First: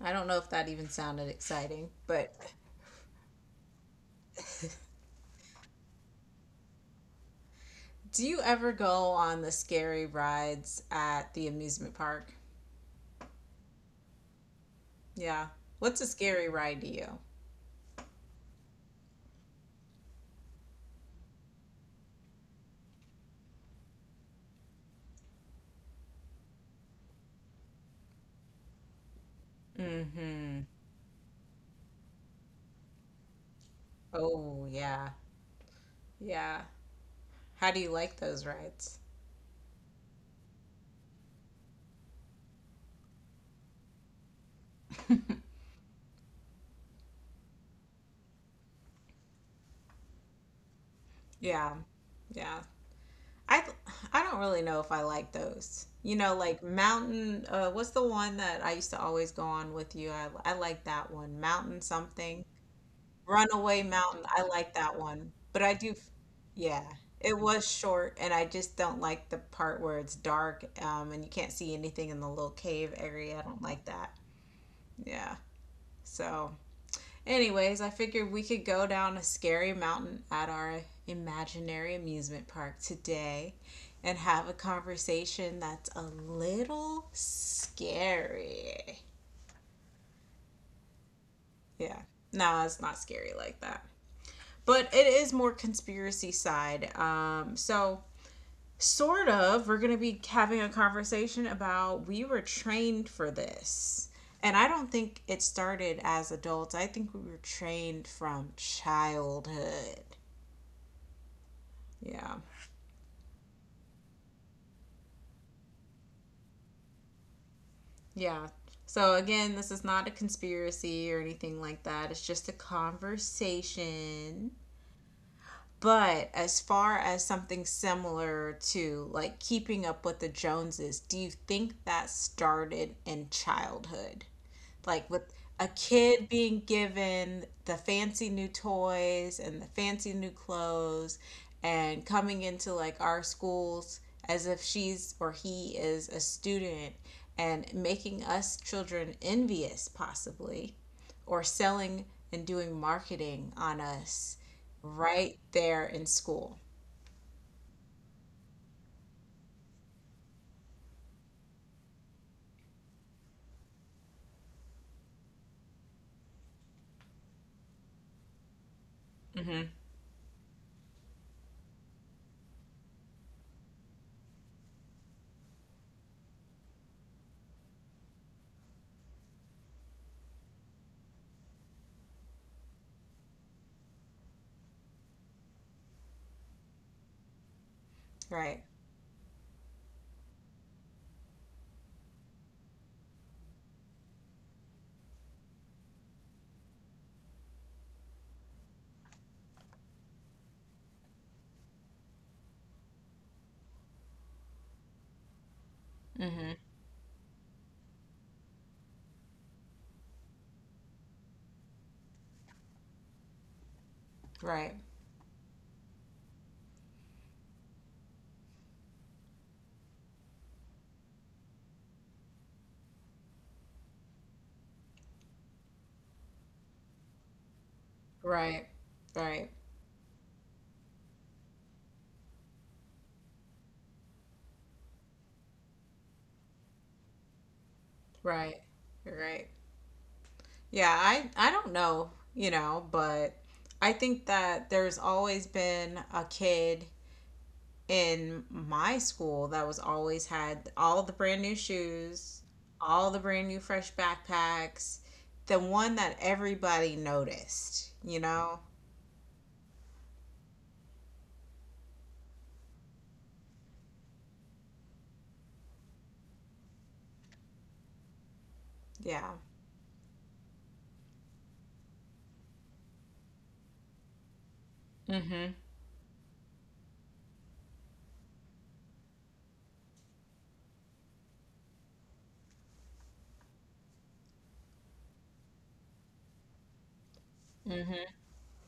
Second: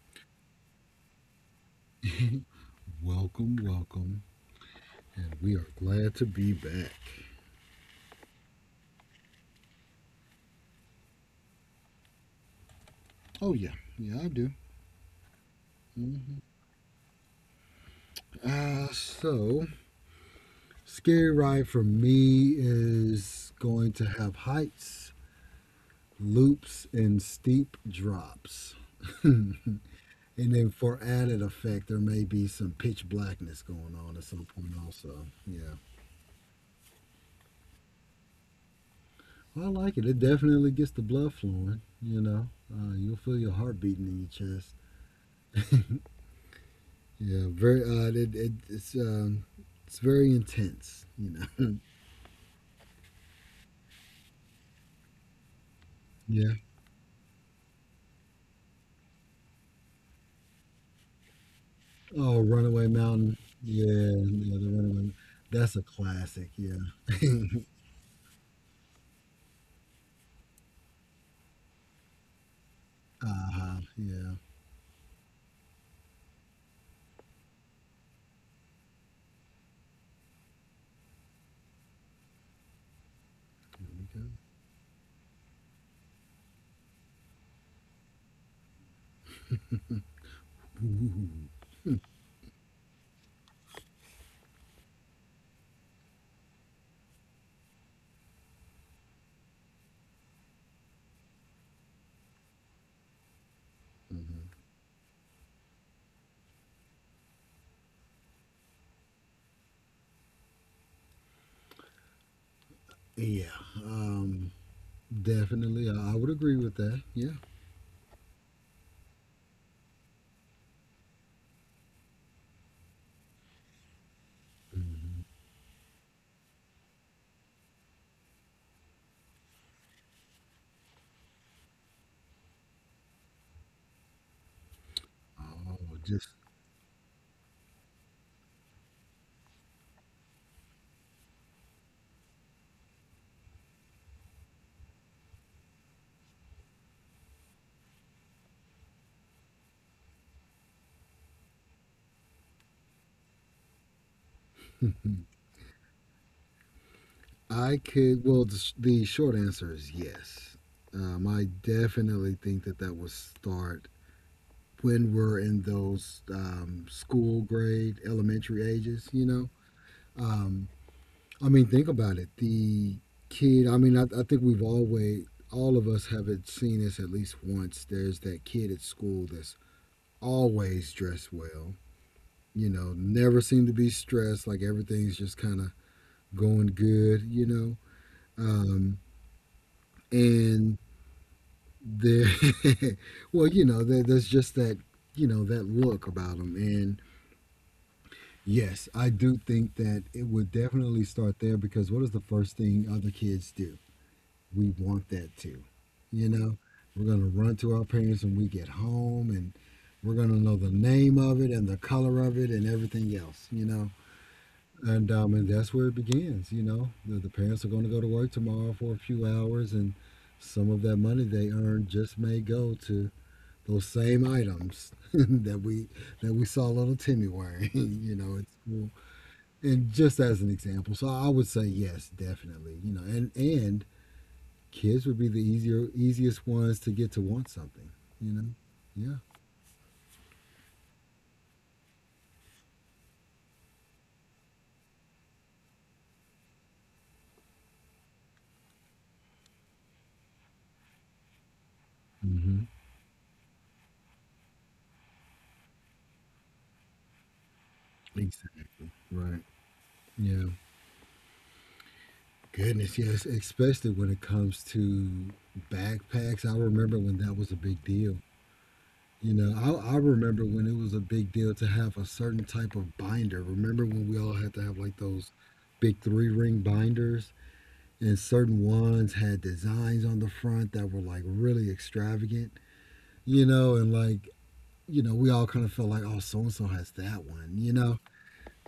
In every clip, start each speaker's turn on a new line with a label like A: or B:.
A: I don't know if that even sounded exciting, but
B: Welcome, welcome. And we are glad to be back.
A: do you ever go on the scary rides at the amusement park?
B: Oh, yeah. Yeah, I do.
A: Yeah. What's a
B: hmm
A: scary ride to you?
B: Uh, so, Scary Ride for me is going to have heights, loops, and steep drops. and
A: Mm-hmm.
B: Then for added effect, there may be some pitch blackness going on at some
A: Oh,
B: point,
A: yeah.
B: also. Yeah.
A: Yeah. How do you like those rides?
B: Well, I like it. It definitely gets the blood flowing, you know. You'll feel your heart beating in your chest. Yeah, very. It's it's very intense.
A: Yeah. Yeah. I th- I don't really know if I like those. You know,
B: Yeah.
A: like mountain, what's the one that I used to always go on with you? I like that one. Mountain
B: Oh,
A: something.
B: Runaway Mountain.
A: Runaway
B: Yeah,
A: Mountain. I
B: yeah, the
A: like that
B: Runaway.
A: one. But I
B: That's a
A: do,
B: classic. Yeah.
A: yeah. It was short, and I just don't like the part where it's dark, and you can't see anything in the little cave area. I
B: Uh
A: don't
B: huh.
A: like that.
B: Yeah.
A: Yeah. So, anyways, I figured we could go down a scary mountain at our imaginary amusement park today
B: There we
A: and
B: go.
A: have a conversation that's a little scary.
B: Ooh.
A: Yeah. No, it's not scary like that, but it is more conspiracy side. So sort of we're gonna be having a conversation about we were trained for this.
B: Mhm.
A: And I don't think it started as adults. I think we were trained from childhood. Yeah.
B: Yeah. Definitely, I would agree with that. Yeah.
A: Yeah. So again, this is not a conspiracy or anything like that. It's just a conversation. But as far as something similar to like keeping up with the Joneses, do you think that started in childhood? Like with a
B: Oh,
A: kid
B: just
A: being given the fancy new toys and the fancy new clothes and coming into like our schools as if she's or he is a student and making us children envious, possibly or selling and doing marketing on us right there in school.
B: I could. Well, the short answer is yes. I definitely think that that would start when we're in those school grade, elementary ages, you know? Um, I mean, think about it. I mean, I think all of us have it seen this at least once. There's that kid at school that's always dressed well, you know, never seem to be stressed, like everything's just kind of going good, you know?
A: Right.
B: Um, and there, well, there's just that look about them. And yes, I do think that it would definitely start there, because what is the first thing other kids do? We want that too. You know, we're going to run to our parents when we get home, and we're going to know the name of it and the color of it and everything else, you know.
A: Right.
B: And that's where it begins, you know. The parents are going to go to work tomorrow for a few hours, and some of that money they earn just may go to those same items that we saw little Timmy wearing, you know, at
A: Right.
B: school,
A: Right.
B: and just as an example. So I would say yes, definitely, you know, and kids would be the easier easiest ones to get to want something, you know.
A: Right.
B: Yeah.
A: Right. Yeah, I don't know, you know, but I think that there's always been a kid in my school that was always had all the brand new shoes,
B: hmm
A: all the brand new fresh backpacks, the one that everybody noticed, you know?
B: Exactly. Right. Yeah. Goodness, yes, especially when it comes to backpacks. I remember when that was a big deal.
A: Yeah.
B: You know, I remember when it was a big deal to have a certain type of binder. Remember when we all had to have like those
A: Mhm.
B: big three ring binders? And certain ones had designs on the front that were like really extravagant, you know, and we all kind of felt like, oh, so and so has that one, you know.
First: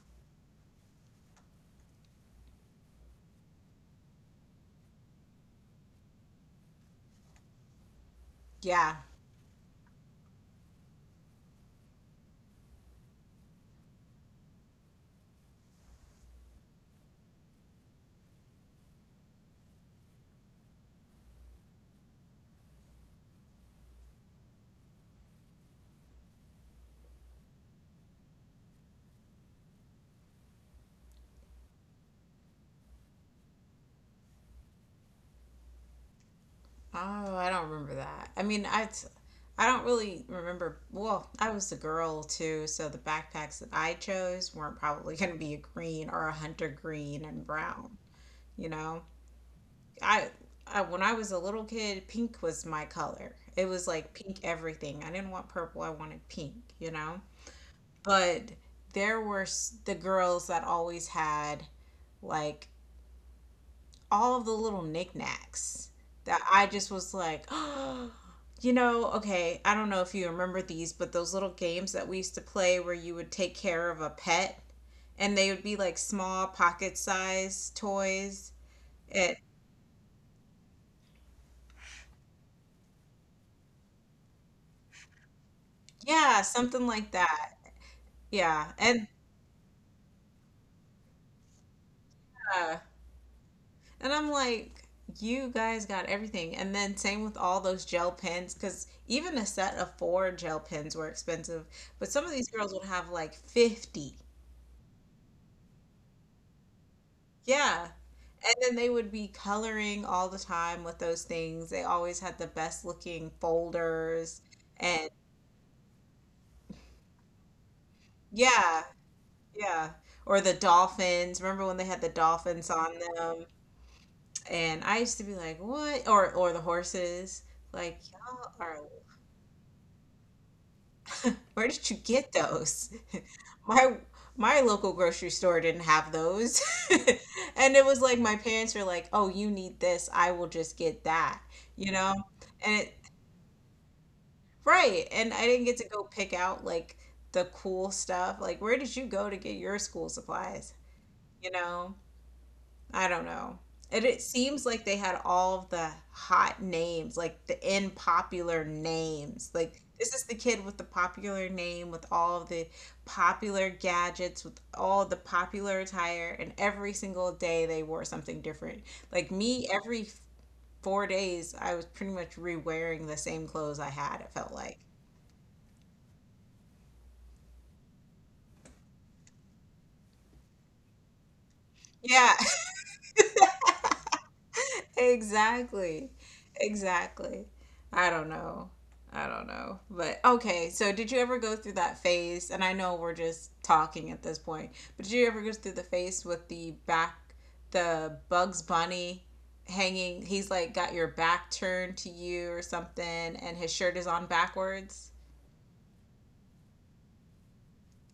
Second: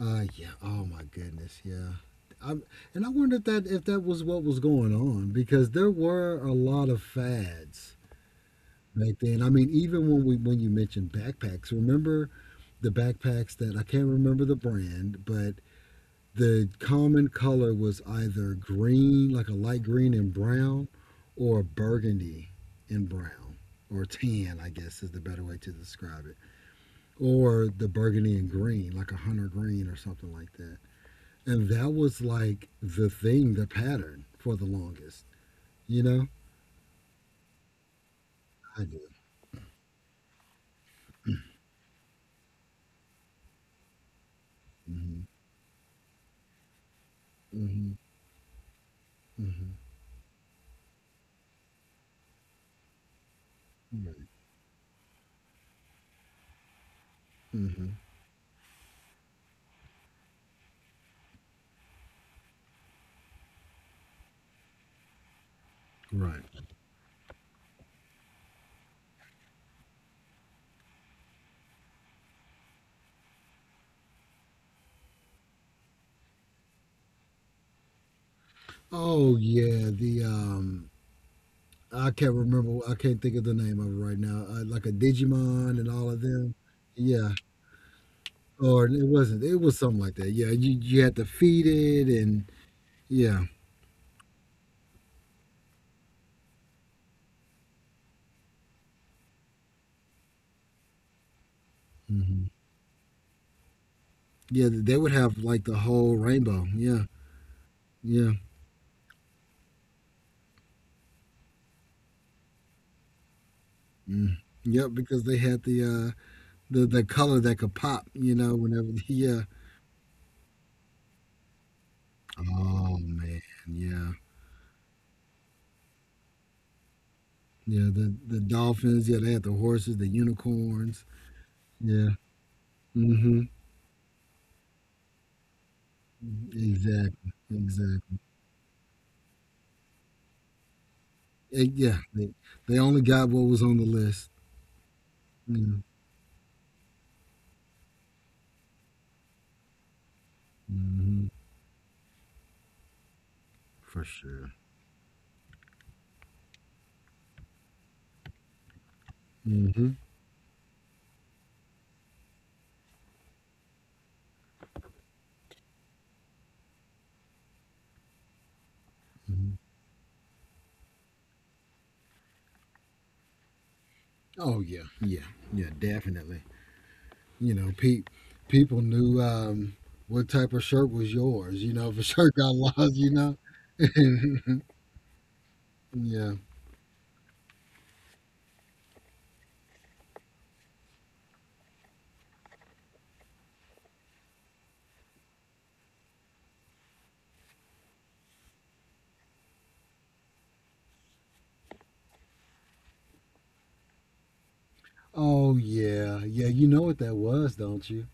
B: Yeah. Oh my goodness. Yeah. I'm, and I wonder if that was what was going on, because there were a lot of fads
A: Yeah.
B: back then. I mean, even when you mentioned backpacks, remember the backpacks that I can't remember the brand, but the common color was either green, like a light green and brown, or burgundy and brown, or tan, I guess is the better way to describe it, or the burgundy and green, like a hunter green or something like that. And that was like the thing, the pattern for the longest, you know?
A: Oh, I don't remember that. I mean,
B: I do.
A: I don't really remember. Well, I was a girl too, so the backpacks that I chose weren't probably
B: Hmm
A: going to be a green or a hunter green and brown.
B: hmm
A: You know,
B: hmm
A: I, I when I was a little kid, pink was my color. It was like
B: Right.
A: pink everything. I didn't want purple. I wanted pink. You know,
B: hmm
A: but the girls that always had like all of the little knickknacks that
B: Right.
A: I just was like, oh, okay, I don't know if you remember these, but those little games that we used to play where you would take care of a pet and they would be like small pocket size toys.
B: Oh
A: It,
B: yeah, the I can't remember. I can't think of the name of it right now. Like a Digimon and all of
A: yeah,
B: them.
A: something like
B: Yeah,
A: that. Yeah.
B: or it
A: And
B: wasn't. It was something like that. Yeah, you had to feed it, and
A: uh
B: yeah,
A: I'm like, you guys got everything. And then same with all those gel pens, because even a set of four gel pens were expensive. But some of these
B: hmm
A: girls would have like 50.
B: yeah. They would have like the whole rainbow. Yeah,
A: Yeah.
B: yeah,
A: And then they would be coloring all the time with those things. They always had the best looking
B: mm.
A: folders.
B: Yep.
A: And
B: Because they had the color that could pop. You know,
A: yeah,
B: whenever. Yeah.
A: yeah. Or the dolphins. Remember when they had the dolphins on
B: Oh man.
A: them?
B: Yeah.
A: And I used to be like, "What?" Or the horses.
B: Yeah.
A: Like,
B: The
A: y'all are
B: dolphins. Yeah, they had the horses, the unicorns.
A: where did you
B: Yeah.
A: get those?
B: Mm-hmm.
A: My my local grocery store didn't have those.
B: Exactly.
A: And it was
B: Exactly.
A: like my parents were like, "Oh, you need this. I will just get that."
B: Eh,
A: You
B: yeah,
A: know?
B: they, they
A: And
B: only got what was on the list.
A: right. And I didn't get to go pick out like the cool stuff. Like, where did you go to get your school supplies?
B: Mm-hmm.
A: You know, I don't know.
B: For
A: And it
B: sure.
A: seems like they had all of the hot names, like the in popular names. Like,
B: Mm-hmm.
A: this is the kid with the popular name, with all of the popular gadgets, with all the popular attire. And every single day they wore something different. Like,
B: hmm
A: me, every 4 days, I was pretty much re wearing the same clothes I had, it felt
B: Oh
A: like.
B: yeah, yeah, yeah, definitely. You know, pe- People knew what type of shirt was yours. You know, if a
A: Yeah.
B: shirt got lost, you know.
A: Exactly.
B: yeah.
A: Exactly. I don't know. I don't know. But okay, so did you ever go through that phase? And I know we're just talking at this point, but did you ever go through the phase with the Bugs Bunny hanging? He's like got your back turned to you or something, and his shirt is on backwards.
B: Oh yeah, yeah. You know what that was, don't you?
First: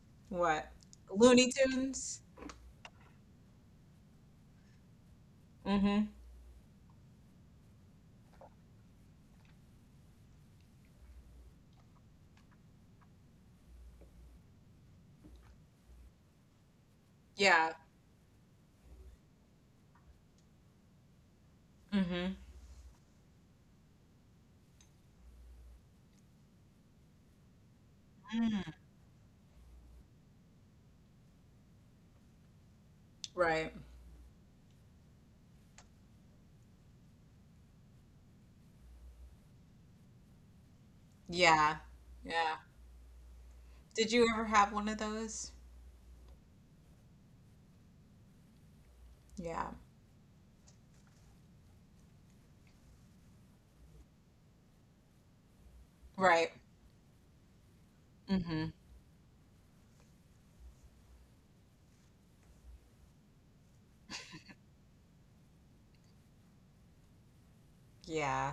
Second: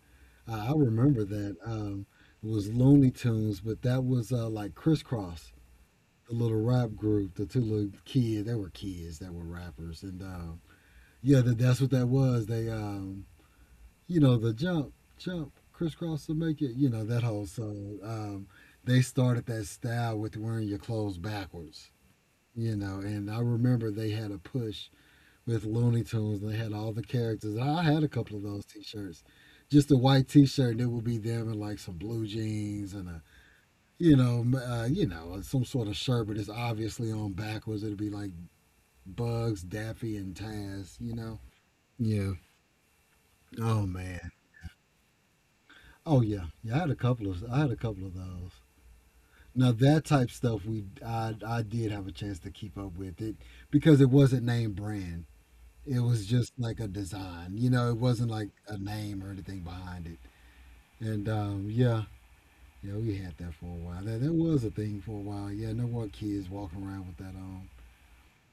B: I,
A: What?
B: I remember
A: Looney
B: that.
A: Tunes?
B: It was Looney Tunes, but that was like Crisscross,
A: Mm hmm.
B: the little rap group, the two little kids. They were kids that were rappers, and Yeah, that's what that was. You know, the jump, jump, crisscross to make it. You know that whole
A: Yeah.
B: song. They started that style with wearing your clothes backwards.
A: Mm hmm.
B: You know, and I remember they had a push with Looney Tunes. And they had all the characters. I had a couple of those T-shirts, just a white T-shirt. And it would be them in like some blue jeans and a,
A: Right.
B: you know, m- you know, some sort of shirt, but it's obviously on backwards. It'd be like Bugs, Daffy, and Taz. You know.
A: Yeah.
B: Yeah.
A: Yeah.
B: Oh
A: Did you
B: man.
A: ever have one of those?
B: Oh yeah, yeah. I had a couple of those.
A: Yeah.
B: Now that type stuff we I did have a chance to keep up with it because it wasn't name brand. It was
A: Right.
B: just like a design. You know, it wasn't like
A: Hmm.
B: a name or anything behind it. And Yeah, yeah, we had that for a while. That was a thing for a while. Yeah, no more kids walking around with that on.
A: Yeah.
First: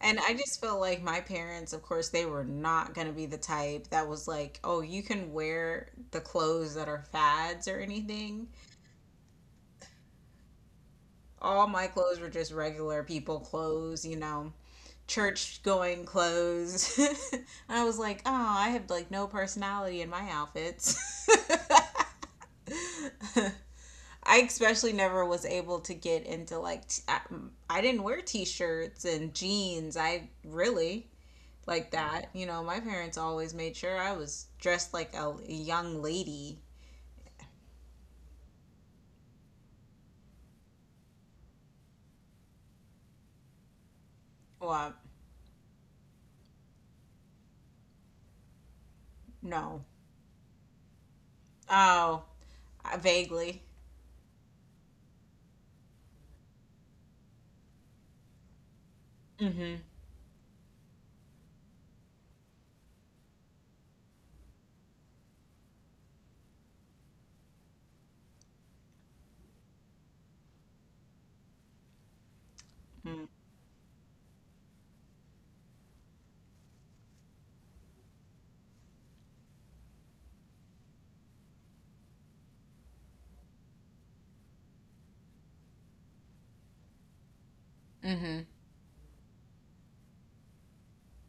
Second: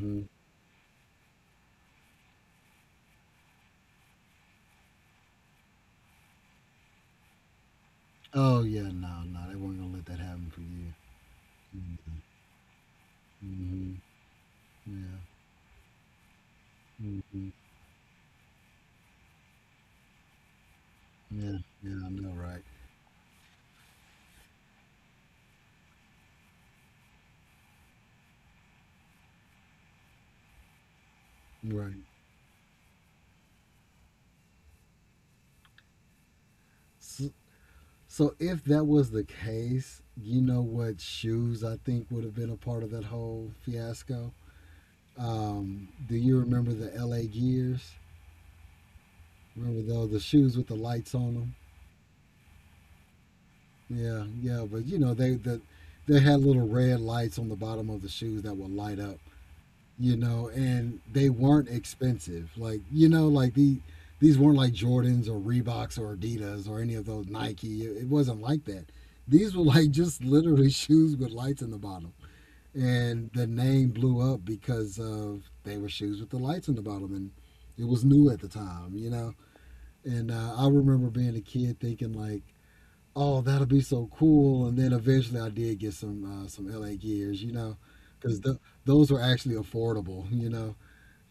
A: And I just felt like my parents, of course, they were not going to be the type that was like, oh, you can wear the clothes that are fads or anything.
B: Oh yeah, no, no, they weren't gonna let that happen for you.
A: All my clothes
B: Mm-hmm.
A: were just regular people
B: Mm-hmm.
A: clothes, you know,
B: Yeah.
A: church going clothes. And
B: hmm
A: I was like, oh, I have like no personality in my outfits.
B: Yeah. Yeah. I know, right?
A: I especially never was able to get into I didn't wear t-shirts and jeans. I really like
B: Right.
A: that. You know, my parents always made sure I was dressed like a young lady.
B: So, so if that was the case, you know what shoes I think would have been a part of that whole fiasco.
A: Well,
B: Do you remember the LA Gears? Remember
A: no.
B: those the shoes with the lights on them?
A: Oh, vaguely.
B: Yeah, yeah, but you know they had little red lights on the bottom of the shoes that would light up.
A: Mm-hmm.
B: You know, and they weren't expensive. Like you know, these weren't like Jordans or Reeboks or Adidas or any of those Nike. It wasn't like that. These were like just literally shoes with lights in the bottom, and the name blew up because of they were shoes with the lights on the bottom, and it was new at the time, you know. And I remember being a kid thinking like, "Oh, that'll be so cool!" And then eventually, I did get some LA gears, you know, because
A: Mm-hmm.
B: th- those were actually affordable, you know.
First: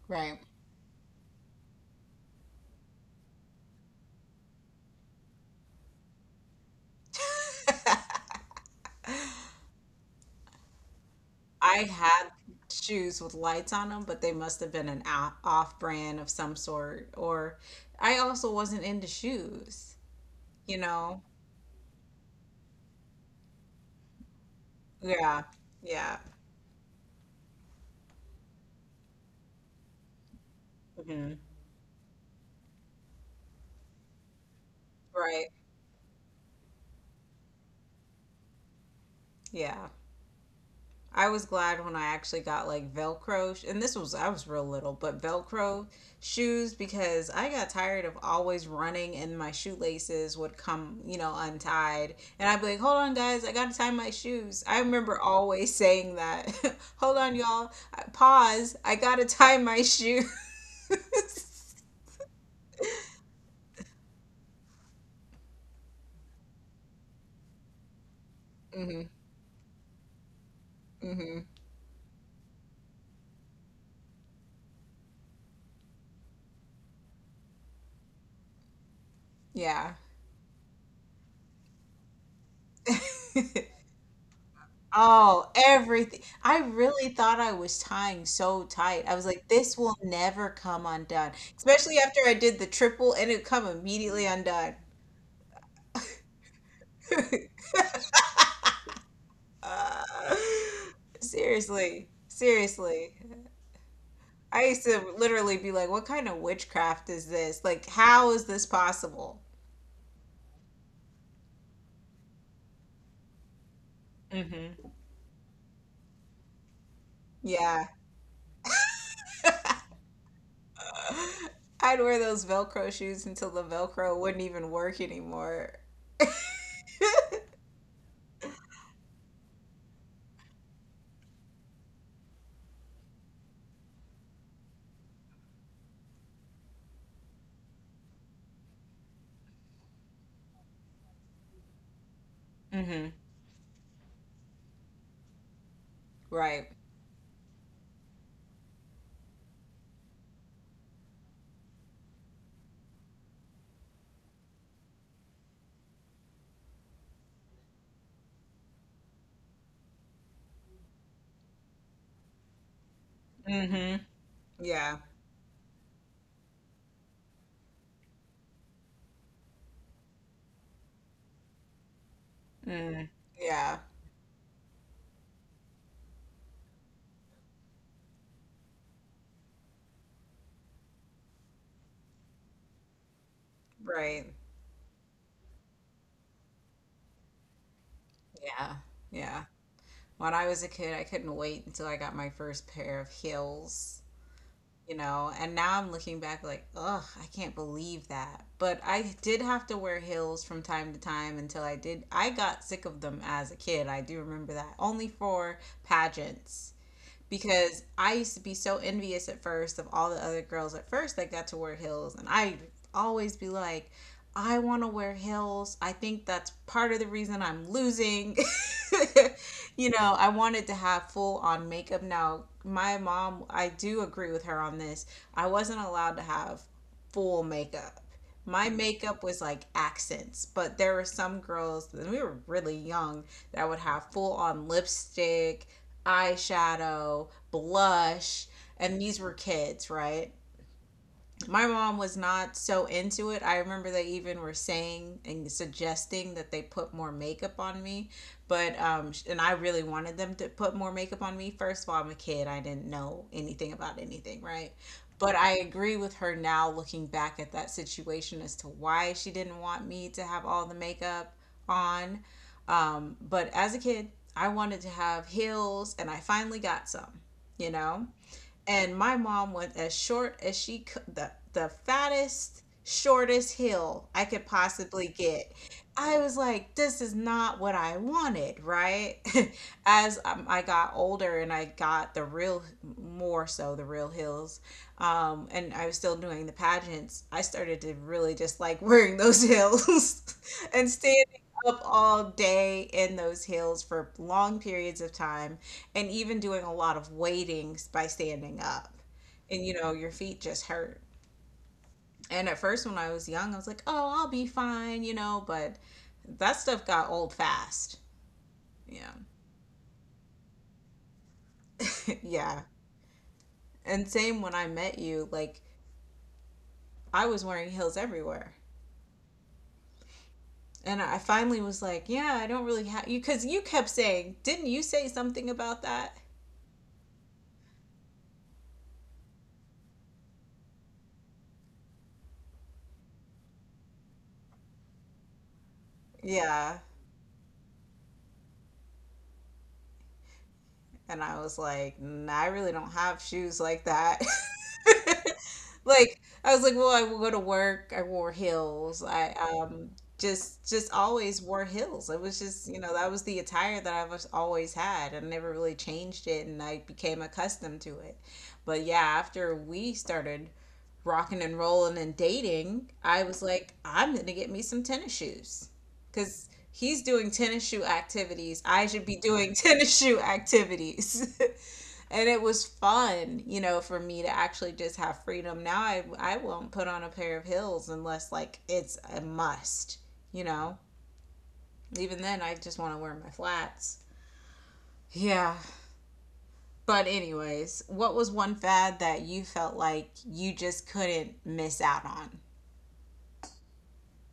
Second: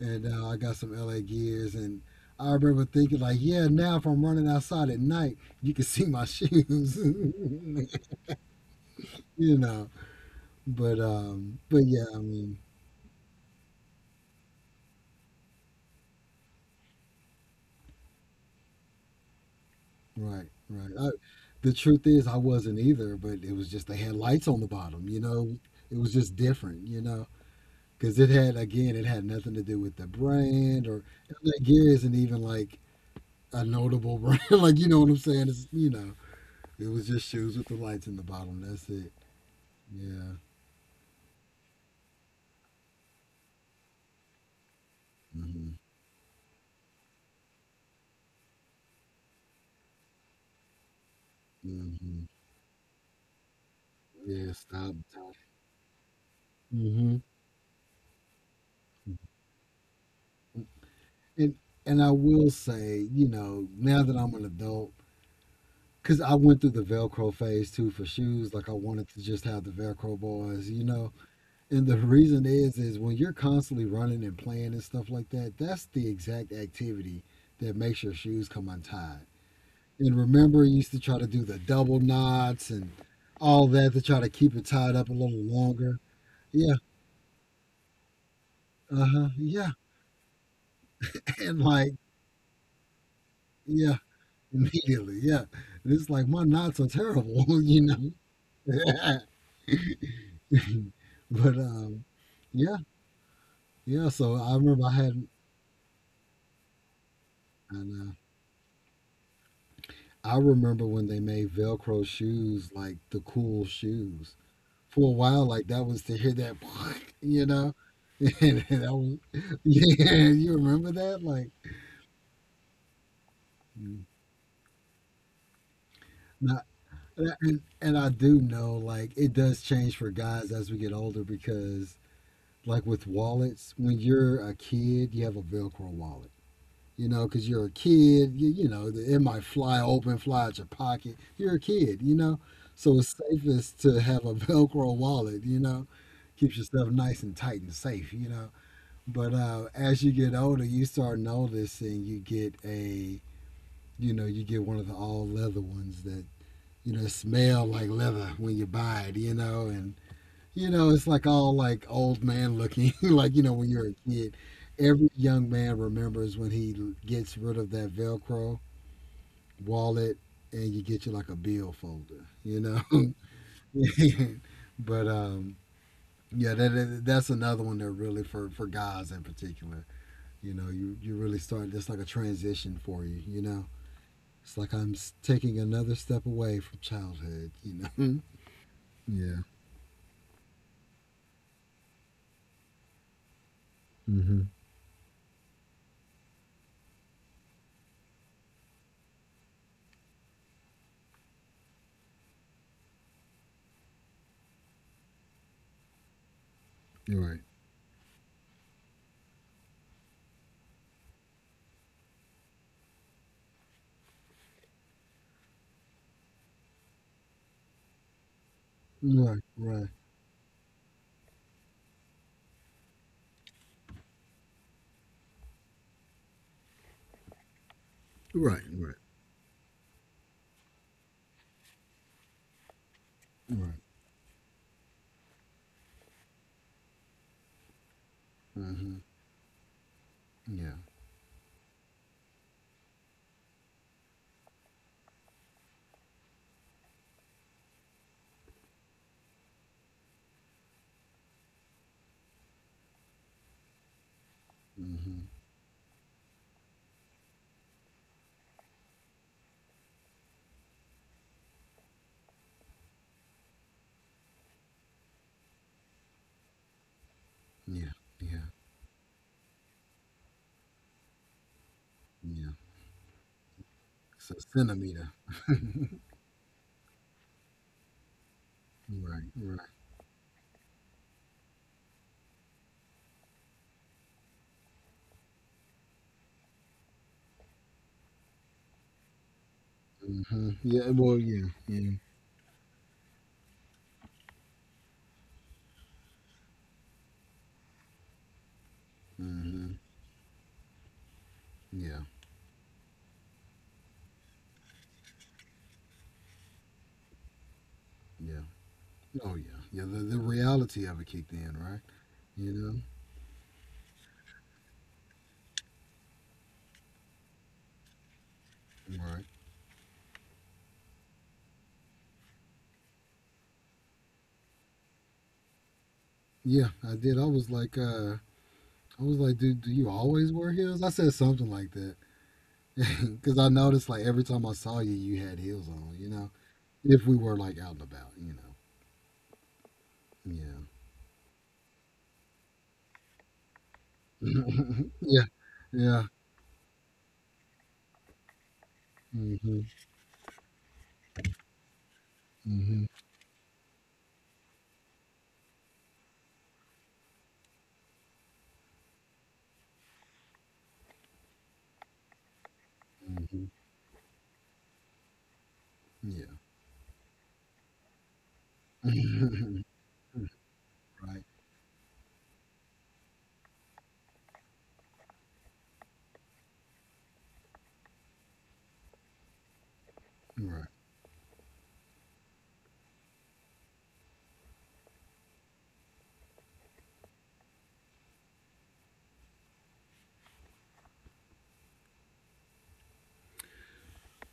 B: And
A: Right.
B: I got some LA gears, and I remember thinking like, "Yeah, now if I'm running outside at night, you can see my shoes," you know.
A: I
B: But yeah, I
A: had
B: mean.
A: shoes with lights on them, but they must have been an off brand of some sort. Or I also wasn't into shoes,
B: Right,
A: you
B: right.
A: know?
B: The truth is, I wasn't either, but it was just they had lights on the bottom, you
A: Yeah.
B: know? It was
A: Yeah.
B: just different, you know? Because it had, again, it had nothing to do with the brand or
A: Hmm.
B: that Gear isn't even like a notable brand. Like, you know what I'm
A: Right.
B: saying? You know, it was just shoes with the lights in the bottom. That's it.
A: Yeah.
B: Yeah.
A: I was glad when I actually got like Velcro, and this was I was real little, but
B: hmm
A: Velcro shoes because I got tired of always running and my shoelaces would come, you know, untied,
B: hmm
A: and I'd be like, "Hold on, guys, I gotta tie my
B: Yeah,
A: shoes." I
B: stop.
A: remember always saying that. Hold
B: Mm-hmm.
A: on, y'all, pause. I gotta tie my shoe.
B: And, and I will say, you know, now that I'm an adult, because I went through the Velcro phase too for shoes. Like I wanted
A: Hmm.
B: to just have the Velcro boys, you know.
A: Hmm.
B: And the reason is when you're constantly running and playing and stuff like that, that's the exact activity that makes your shoes come untied.
A: Yeah.
B: And remember, you used to try to do the double knots and all that to try to keep it tied up a little
A: Oh,
B: longer.
A: everything. I
B: Yeah,
A: really thought I was tying so tight.
B: uh
A: I was
B: huh,
A: like,
B: yeah,
A: this will never come undone.
B: and like
A: Especially after I did the triple and it come
B: yeah,
A: immediately undone.
B: immediately, yeah. And it's like my knots are terrible, you know.
A: Uh,
B: but
A: seriously.
B: yeah,
A: Seriously.
B: Yeah, so I
A: I used
B: remember I
A: to
B: had,
A: literally be like, what kind of witchcraft is this? Like,
B: and
A: how is this possible?
B: I remember when they made Velcro shoes, like the cool shoes.
A: Hmm.
B: For a while, like that was to hear you know,
A: Yeah.
B: and that was, yeah, you remember that, like,
A: I'd wear those Velcro shoes until the Velcro wouldn't even work anymore.
B: not, and I do know, like, it does change for guys as we get older, because like, with wallets, when you're a kid, you have a Velcro wallet. You know, because you're a kid. You know, it might fly open, fly out your pocket. You're a kid, you know. So
A: Hmm.
B: it's safest to have a Velcro wallet, you know. Keeps
A: Right.
B: yourself nice and tight and safe, you know. But as you get older, you start noticing you get a, you know, you get one of the all leather ones that, you know, smell like leather when you buy it, you know, and you know, it's like all like old man looking, like you know when you're
A: Hmm.
B: a kid.
A: Yeah.
B: Every young man remembers when gets rid of that Velcro wallet, and you get you like a bill folder, you know.
A: Mm. Yeah.
B: but yeah, that's another one that really for guys in particular. You know, you really start. That's like a transition for you. You know,
A: Right.
B: it's like taking another step away from childhood. You know.
A: Yeah,
B: Yeah.
A: yeah. When I was a kid, I couldn't wait until I got my first pair of heels,
B: Mm-hmm.
A: you know, and now I'm looking back like, ugh, I can't believe that. But I did have to wear heels from time to time until I did. I got sick of them as a kid. I do remember that. Only for pageants
B: Right.
A: because I used to be so envious at first of all the other girls at first that got to wear heels. And I always be like, I want to wear heels. I think that's part of the reason I'm losing.
B: Right. Right.
A: You know, I wanted to have full on makeup. Now, my mom, I do agree with her on this. I wasn't allowed to have full makeup.
B: Right,
A: My
B: right.
A: makeup was like accents, but there were some girls, and we were really young, that
B: Right.
A: would have full on lipstick eyeshadow, blush,
B: Mm-hmm.
A: and these were kids, right?
B: Yeah.
A: My mom was not so into it. I remember they even were saying and suggesting that they put more makeup on me, but and I really wanted them to put more makeup on me. First of all, I'm a kid. I didn't know anything about anything, right?
B: Mm-hmm.
A: But I agree with her now, looking back at that situation as to why she didn't want me to have all the makeup on. But as a kid, I wanted to have heels, and I finally got some. You
B: Yeah.
A: know,
B: Yeah.
A: and my mom went as short as she could, the
B: Yeah.
A: fattest, shortest hill I
B: So
A: could possibly
B: centimeter.
A: get. I was like, this is not what I wanted, right?
B: Right. Right.
A: As I got older and I got more so the real hills, and I was still doing the pageants, I started to really just like wearing those hills
B: Mm-hmm.
A: and
B: Yeah. Well.
A: standing
B: Yeah.
A: up
B: Yeah.
A: all day in those hills for long periods of time and even doing a lot of waiting by standing up. And you
B: Mm-hmm.
A: know, your feet just hurt.
B: Yeah.
A: And at first, when I was young, I was like, oh, I'll be fine, you know, but that stuff got old fast.
B: Yeah.
A: Yeah.
B: Oh yeah. Yeah. The reality of it kicked in. Right. You
A: Yeah.
B: know.
A: And same when I met you, like, I was wearing heels everywhere.
B: Right.
A: And I finally was like, yeah, I don't really have you because you kept saying, didn't you say something about that?
B: Yeah. I did. I was like, I was like, dude, do you always wear heels? I said something like that. Because I noticed, like, every time I saw you, you had heels on,
A: Yeah.
B: If we were, like, out and about, know?
A: And I was like, nah, I really don't have shoes like that.
B: Yeah. yeah. Yeah.
A: Like I was like, well, I will go to work. I wore heels. I
B: Mm-hmm.
A: just always wore heels. It was just you
B: Mm-hmm.
A: know that was the attire that I was always had, I never really changed it, and I became accustomed to it. But yeah, after we started rocking and rolling and dating, I was
B: hmm
A: like, I'm gonna get me some tennis shoes
B: Yeah.
A: because he's doing tennis shoe activities. I should be doing
B: right.
A: tennis shoe activities. And it was fun for me to actually just have freedom now. I won't put on a pair of heels unless like it's a must, you
B: Right.
A: know even then I just want to wear my flats. Yeah. But anyways, what was one fad that you felt like you just couldn't miss out on?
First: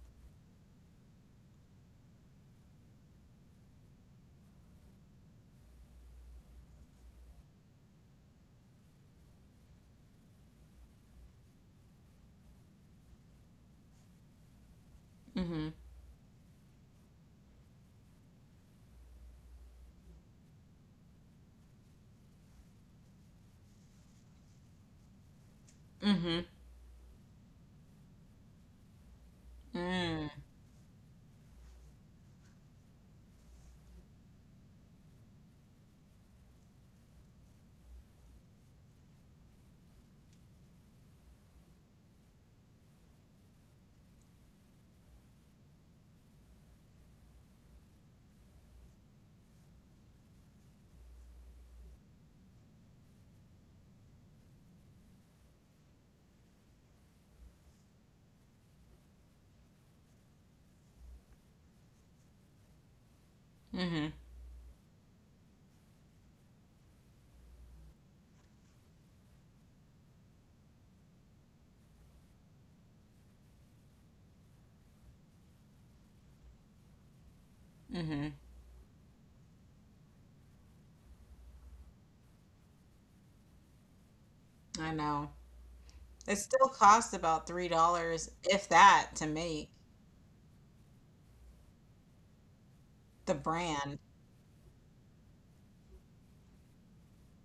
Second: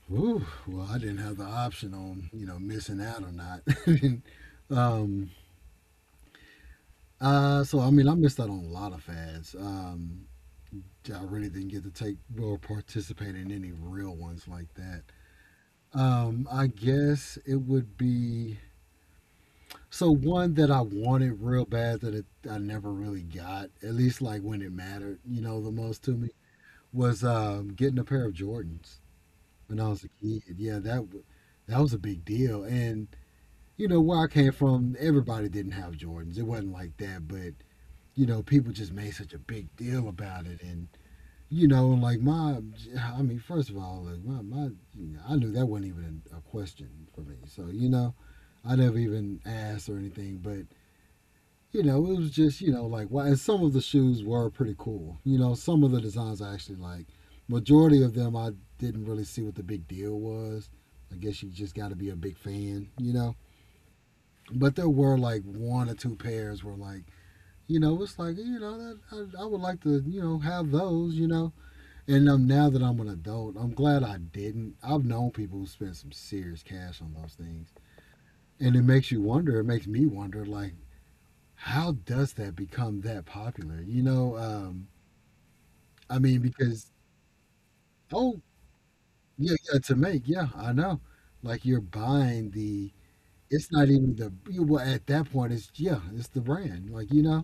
B: Whew. Well, I didn't have the option on missing out or not. um. So I mean, I missed out on a lot of fads. I really didn't get to take or participate in any real ones like that. I guess it would be. So one that I wanted real bad that it, I never really got, at least like when it mattered, the most to me
A: Mm-hmm.
B: was getting a pair of Jordans. When I was a
A: Mm-hmm.
B: kid. Yeah, that was a big deal. And you know where I came from, everybody didn't have Jordans. It wasn't like that, but you know people just made such a big deal about it. And you know, like my, I mean, first of all, you know, I knew that wasn't even a question for me. So you know, I never even asked or anything. But you know, it was just, you know, like, why. And some of the shoes were pretty cool. You know, some of the designs I actually like. Majority of them, I didn't really see what the big deal was. I guess you just got to be a big fan, you know. But there were like one or two pairs were like, you know, it's like, you know, that, I would like to, you know, have those, you know. And Now that I'm an adult, I'm glad I didn't. I've known people who spent some serious cash on those things. And it makes me wonder, like, how does that become that popular? You know,
A: I know.
B: I
A: It
B: mean,
A: still
B: because
A: costs about $3,
B: oh
A: if that, to
B: yeah,
A: make.
B: yeah, to make yeah, I know. Like you're buying the.
A: The
B: It's not
A: brand.
B: even the well at that point. It's yeah, it's the brand. Like you know,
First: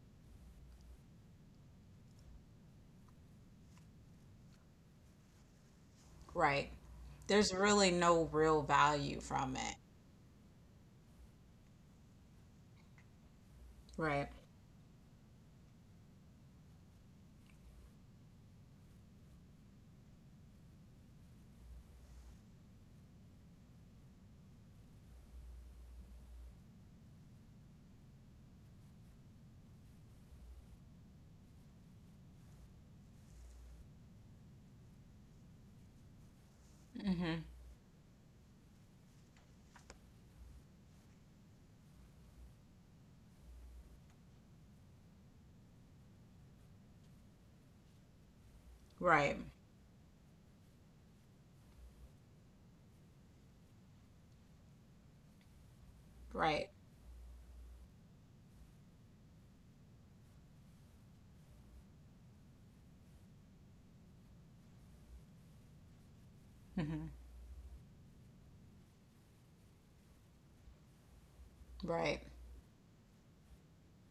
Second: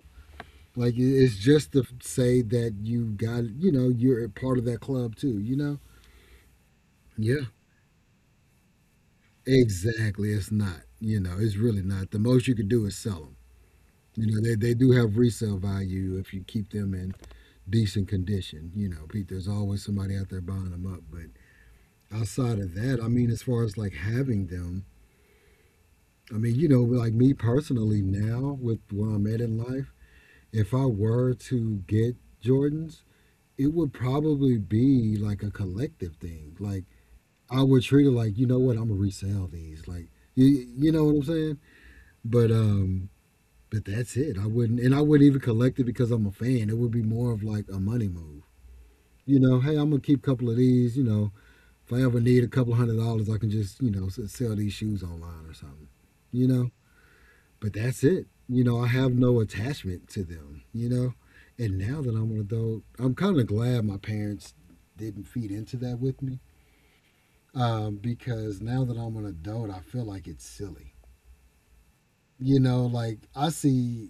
B: it's just to say that you got you know you're a part of that club too. You know.
A: Right.
B: Yeah.
A: There's really no real value from it.
B: Exactly. It's not. You know, it's really not. The most you could do is sell them.
A: Right.
B: You know, they do have resale value if you keep them in decent condition. You know, Pete, there's always somebody out there buying them up. But outside of that, I mean, as far as like having them, I mean, you know, like me personally now with where I'm at in life, if I were to get Jordans, it would probably be like a collective thing. Like I would treat it like, you know what, I'm gonna resell these. Like you, you know what I'm saying? But um, but that's it. I wouldn't, and I wouldn't even collect it because I'm a fan. It would be more of like a money move.
A: Right.
B: You know, hey, I'm gonna keep a couple of these. You know, if I ever need a couple $100s, I can just, sell these shoes online or something, you
A: Right.
B: know? But that's it. You know, I have no attachment to them, you know? And now that I'm an adult, I'm kind of glad my parents didn't feed into that with me
A: Hmm.
B: because now that I'm an adult, I feel like it's silly.
A: Right.
B: You know, like I see,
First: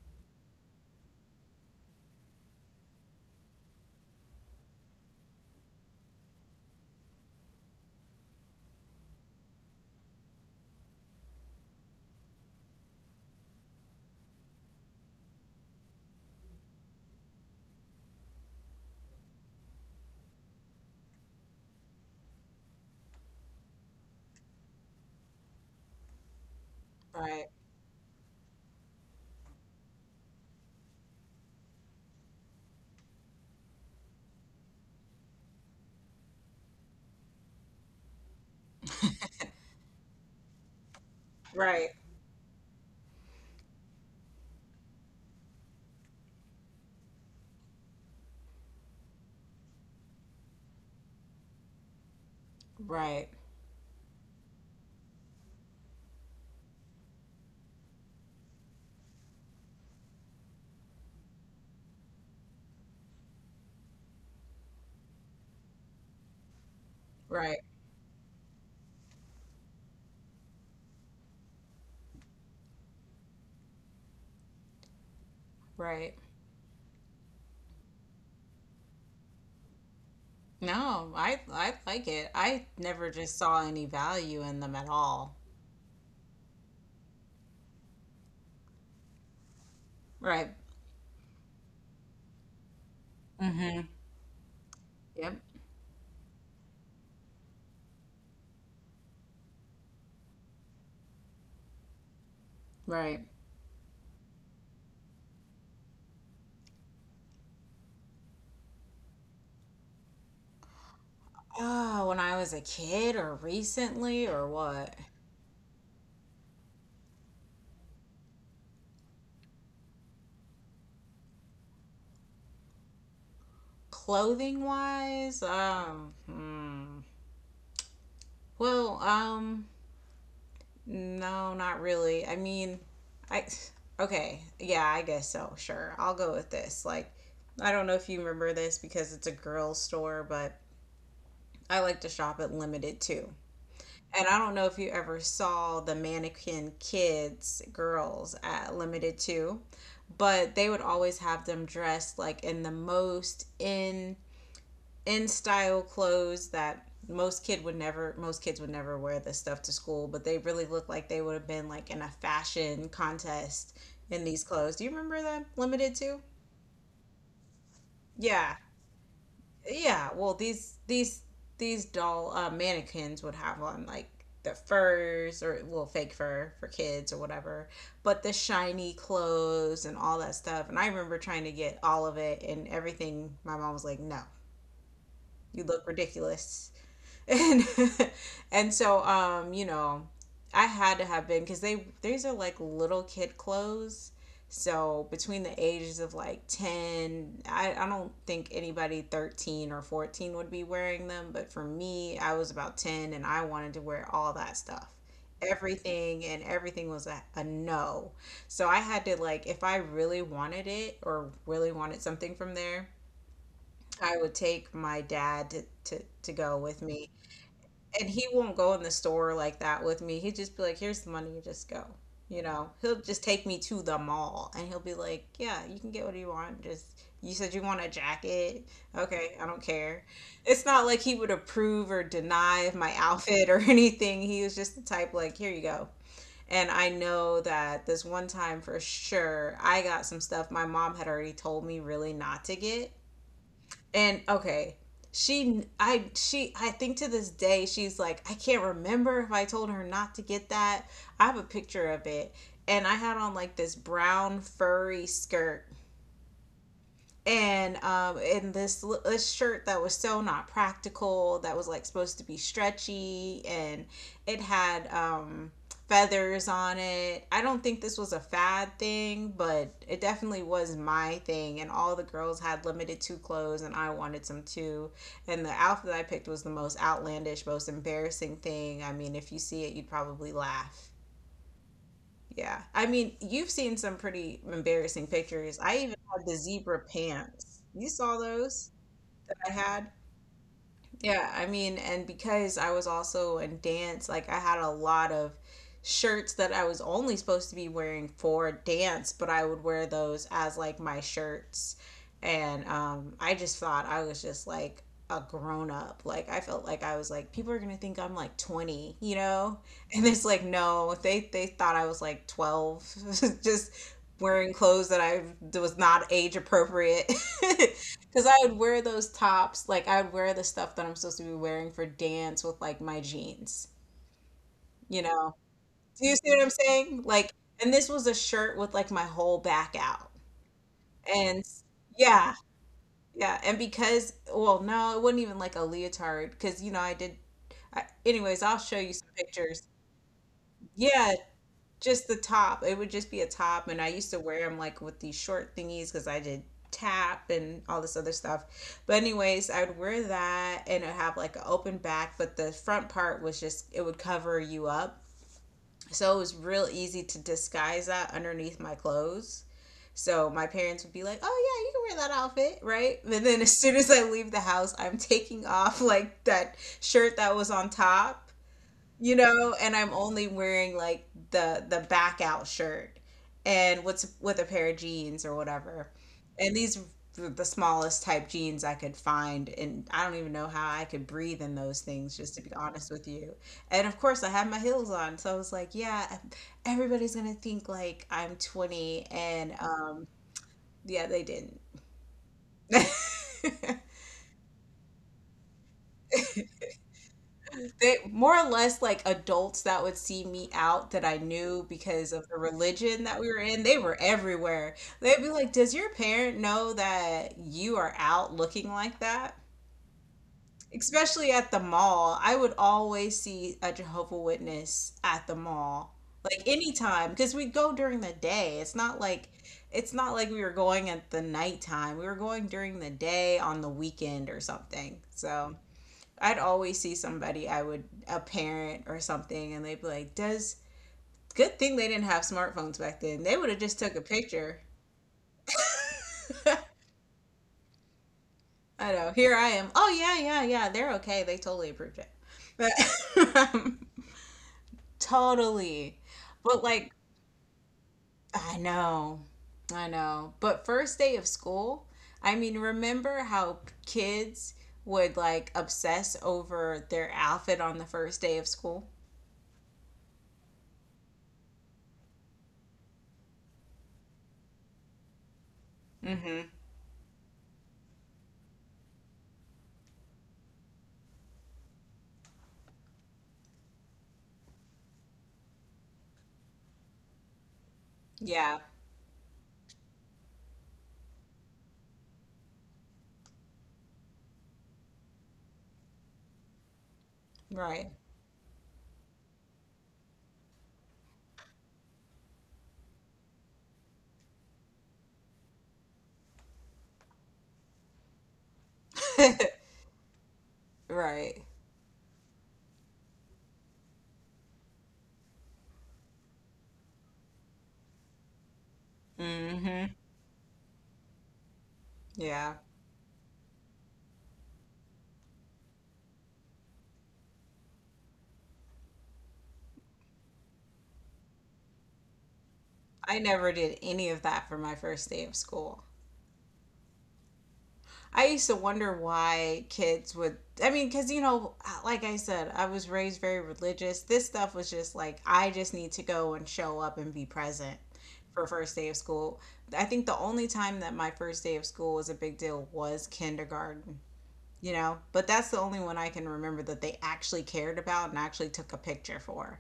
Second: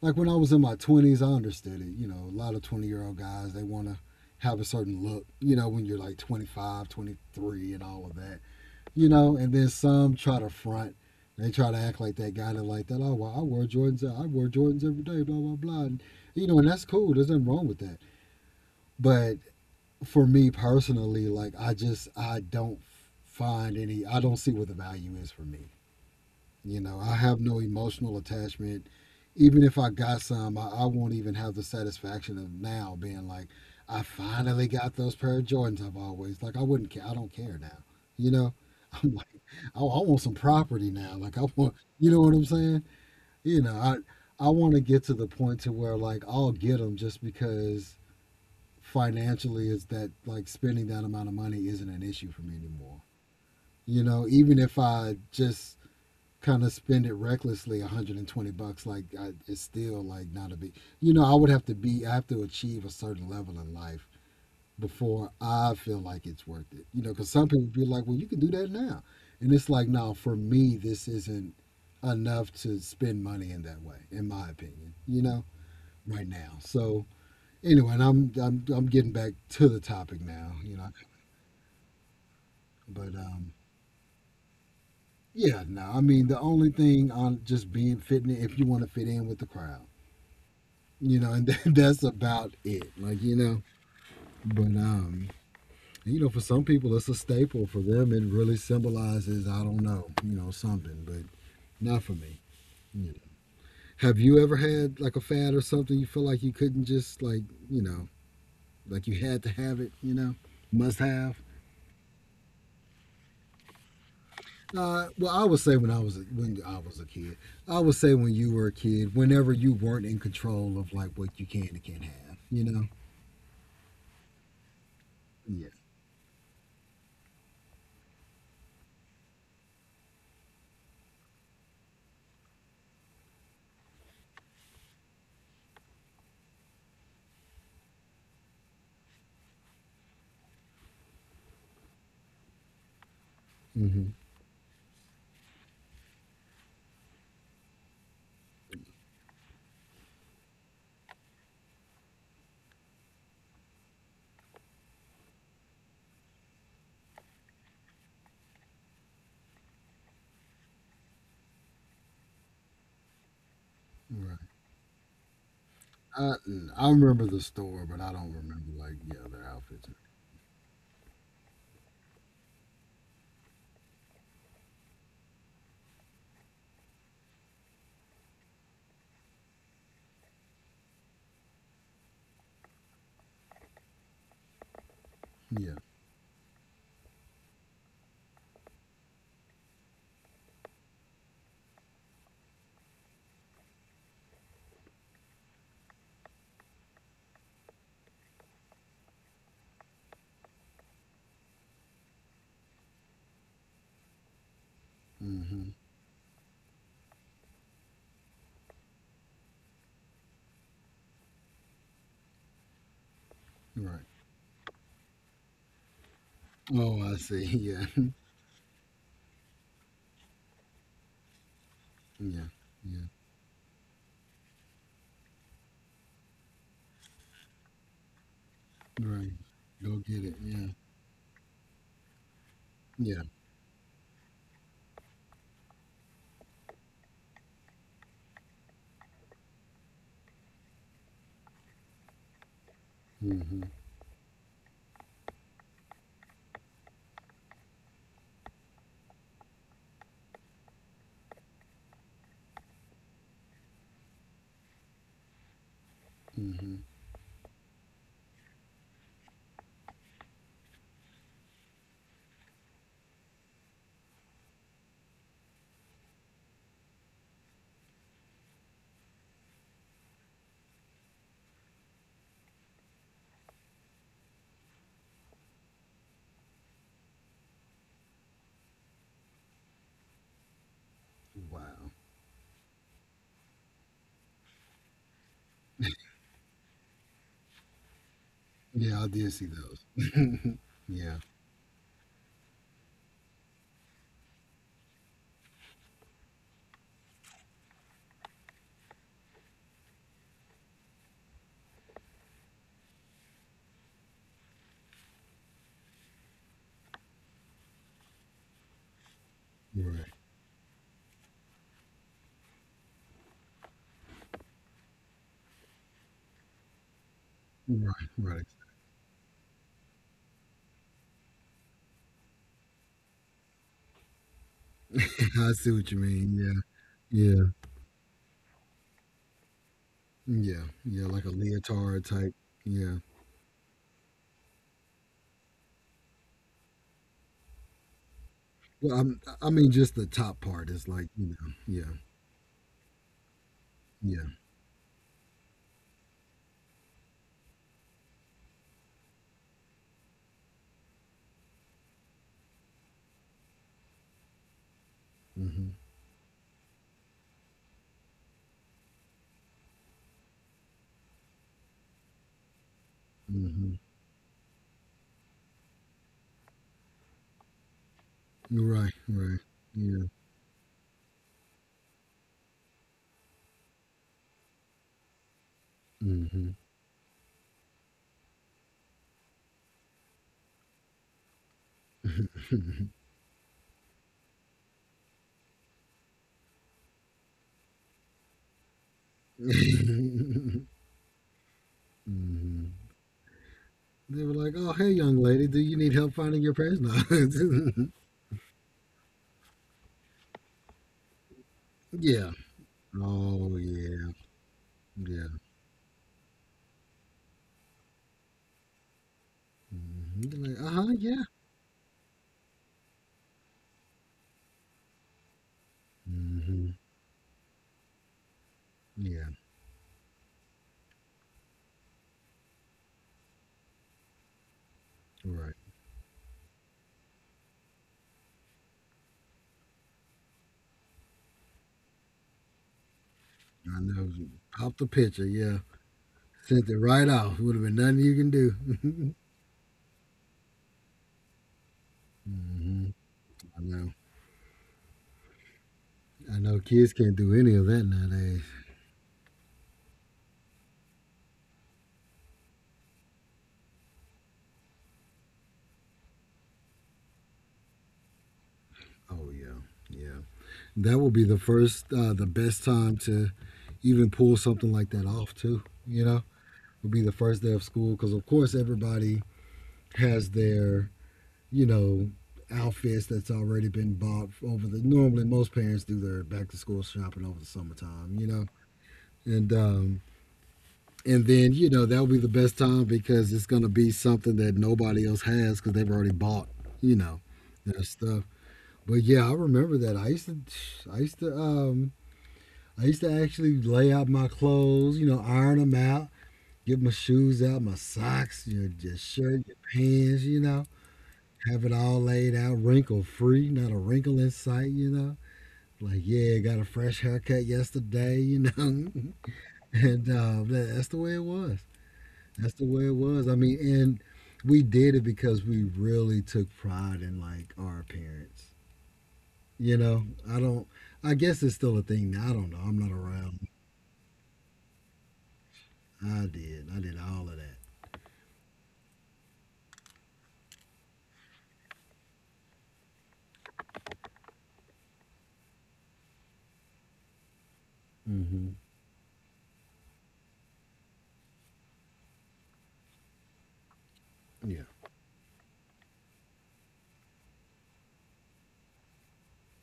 B: like when I was in my 20s, I understood it. You know, a lot of 20-year-old guys, they want to have a certain look, you know, when you're like 25, 23, and all of that you know, and then some try to front. They try to act like that guy that like that. Oh, well, I wear Jordans. I wear Jordans every day. Blah blah blah. And, you know, and that's cool. There's nothing wrong with that. But for me personally, like I don't find any. I don't see what the value is for me. You know, I have
A: Right.
B: no emotional attachment. Even if I got some, I won't even have the satisfaction of now being like, I finally got those pair of Jordans I've always like. I wouldn't care. I don't care now. You know, I'm like, I want some property now. Like I want,
A: Right.
B: you know what I'm saying? You know, I I want to get to the point to where like I'll get them just because financially is that like spending that amount of money isn't an issue for me anymore.
A: Right.
B: You know, even if I just kind of spend it recklessly 120 bucks like I, it's still like not a big you know I would have to be I have to achieve a certain level in life before I feel like it's worth it you know because some
A: Right.
B: people be like well you can do that now. And it's like no for me this isn't enough to spend money in that way in my opinion you know
A: Right.
B: right now so anyway and I'm getting back to the topic now you know.
A: No, I like it. I
B: But
A: never just saw any value in them at all.
B: Yeah, no. I mean, the only thing on just being fitting if you want to fit in with the crowd,
A: Right.
B: you know, and that's about it. Like you know,
A: Hmm.
B: but
A: Yep.
B: you know, for some people it's a staple. For them, it really symbolizes I don't know, you know, something, but not for me. You know.
A: Right.
B: Have you ever had like a fad or something you feel like you couldn't just like you know, like you had to have it, you know, must have.
A: Oh, when I was a kid or recently or what?
B: Well, I would say when I was a kid, I would say when you were a kid, whenever you weren't in control of like what you can and can't have, you know.
A: Clothing wise?
B: Yeah.
A: Hmm. Well, no, not really. I mean, I okay, yeah, I guess so. Sure, I'll go with this. Like, I don't know if you remember this because it's a girls' store, but I like to shop at Limited Too.
B: hmm
A: And I don't know if you ever saw the mannequin kids girls at Limited Too, but they would always have them dressed like in the most in style clothes that most kids would never wear this stuff to school, but they really look like they would have been like in a fashion contest in
B: Right.
A: these clothes. Do you remember that Limited to?
B: I, I remember the store, but I don't
A: Yeah.
B: remember like yeah their outfits.
A: Yeah, well, these doll mannequins would have on like the furs, or well, fake fur for kids or whatever, but the shiny clothes and all that stuff. And I remember trying to get all of it and everything. My mom was like, "No, you
B: Yeah.
A: look ridiculous." And and so, I had to have been, because they these are like little kid clothes, so between the ages of like 10, I don't think anybody 13 or 14 would be wearing them, but for me, I was about 10 and I wanted to wear all that stuff.
B: hmm
A: Everything. And everything was a no. So I had to, like, if I really wanted it or really wanted something from there,
B: Right.
A: I would take my dad to go with
B: Oh,
A: me.
B: I see. Yeah.
A: And he won't go in the store like that with me. He'd just be like, "Here's the money, you just go." You
B: yeah.
A: know, he'll
B: Yeah.
A: just take me to the mall, and he'll be like, "Yeah, you can get what you want. Just you said you want a jacket.
B: Right.
A: Okay, I don't
B: Go
A: care."
B: get it.
A: It's
B: Yeah.
A: not like he would approve or deny of my
B: Yeah.
A: outfit or anything. He was just the type like, "Here you go." And I know that this one time for sure, I got some stuff my mom had already told me really not to get.
B: hmm
A: And okay, she, I think to this day, she's like, I can't remember if I told her not to get that. I have a picture of it, and I had on like this brown furry skirt,
B: hmm
A: and in this shirt that was so not practical, that was like supposed to be stretchy, and it had, feathers on it. I don't think this was a fad thing, but it definitely was my thing, and all the girls had Limited two clothes and I wanted some too. And the outfit I picked was the most outlandish, most embarrassing thing. I mean, if you see it, you'd probably laugh.
B: Wow.
A: Yeah, I mean, you've seen some pretty embarrassing pictures. I even had the zebra pants. You saw those
B: Yeah, I did
A: that
B: see
A: I
B: those.
A: had?
B: yeah.
A: Yeah, I mean, and because I was also in dance, like I had a lot of shirts that I was only supposed to be wearing for dance, but I would wear those as like my shirts. And I just thought I was just like a grown up. Like I felt like I was like, people are gonna think I'm like 20, you know? And
B: Right.
A: it's like, no, they thought I was like 12, just wearing clothes that I was not age appropriate.
B: Right.
A: Because
B: Right.
A: I would wear those tops, like I would wear the stuff that I'm supposed to be wearing for dance with like my jeans, you know?
B: I see what you
A: Do you see
B: mean.
A: what I'm saying?
B: Yeah.
A: Like,
B: Yeah.
A: and this was a shirt with like my whole back out.
B: Yeah. Yeah. Like a
A: And
B: leotard type.
A: yeah,
B: Yeah.
A: yeah. And because, well, no, it wasn't even like a leotard because, you know, I did. Anyways, I'll show you
B: Well,
A: some
B: I'm, I
A: pictures.
B: mean, just the top part is like
A: Yeah,
B: you know. Yeah.
A: just the top. It would just be a top, and I used to
B: Yeah.
A: wear them like with these short thingies because I did tap and all this other stuff. But anyways, I would wear that and it would have like an open back, but the front part was just, it would cover you up.
B: hmm
A: So it was real easy to disguise that underneath my clothes. So my parents would be like, "Oh yeah, you can wear that outfit, right?" But then as soon
B: hmm
A: as I leave the house, I'm taking off like that shirt that was on top,
B: Right.
A: you
B: Right.
A: know, and I'm
B: Yeah.
A: only wearing like the back out shirt and what's with a pair of jeans or whatever.
B: Mhm.
A: And these were the smallest type jeans I could find, and I don't even know how I could breathe in those things, just to be
B: Mhm.
A: honest with you. And of course I had my heels on, so I was like, yeah, everybody's going to think like I'm 20. And yeah, they didn't.
B: They were like, "Oh, hey, young lady, do you need help finding your place?" No.
A: They, more or less, like adults that would see me out that I knew because of
B: yeah.
A: the religion that we were
B: Oh,
A: in. They were
B: yeah.
A: everywhere. They'd
B: Yeah.
A: be like, "Does your parent know that you are out looking like that?"
B: hmm They're like, "Uh huh, yeah."
A: Especially at the mall, I would always see a Jehovah Witness at the mall, like,
B: hmm
A: anytime, because we would go during the day.
B: Yeah.
A: It's not like we were going at the nighttime. We were going during the day on the weekend or something. So.
B: Right.
A: I'd always see somebody, I would, a parent or something, and they'd be like, "Does good thing they didn't have smartphones back then. They would have just
B: I
A: took a
B: know.
A: picture."
B: Pop the picture. Yeah. Sent it right off. Would have been nothing you can
A: I know.
B: do.
A: Here I am. Oh yeah, yeah, yeah. They're okay. They totally approved it. But
B: hmm I know.
A: totally.
B: I know.
A: But like,
B: Kids can't do any of that nowadays.
A: I know. I know. But first day of school, I mean, remember how kids would like obsess over their outfit on the first day of school?
B: Oh yeah. Yeah. That will be the best time to even pull something like that off too. You know,
A: Mhm.
B: would be the first day of school because of course everybody has their you know outfits that's already been bought over the. Normally, most parents do their back to school shopping over the summertime. You know,
A: Yeah.
B: and um, and then you know that'll be the best time because it's gonna be something that nobody else has because they've already bought. You know, their
A: Right.
B: stuff. But yeah, I remember that. I used to um, I used to actually lay out my clothes, you know, iron them out, get my shoes out, my socks, your shirt, your pants, you know,
A: Right.
B: have it all laid out, wrinkle free, not a wrinkle in sight, you know. Like, yeah, got a fresh haircut yesterday, you know.
A: Mm-hmm.
B: And that's the way it was. That's
A: Yeah.
B: the way it was. I mean, and we did it because we really took pride in like our appearance. You know, I don't. I guess it's still a thing now. I don't know. I'm not
A: I
B: around.
A: never did any of that for my first day of school.
B: I did. I did all of that.
A: I used to wonder why kids would, I mean, because, you know, like I said, I was raised very religious. This stuff was just like, I just need to go and show up and be present for
B: Hmm
A: first day of school. I think the only time that my first day of school was a big deal was kindergarten,
B: Yeah.
A: you know, but that's the only one I can remember that they actually cared about and actually took a picture for.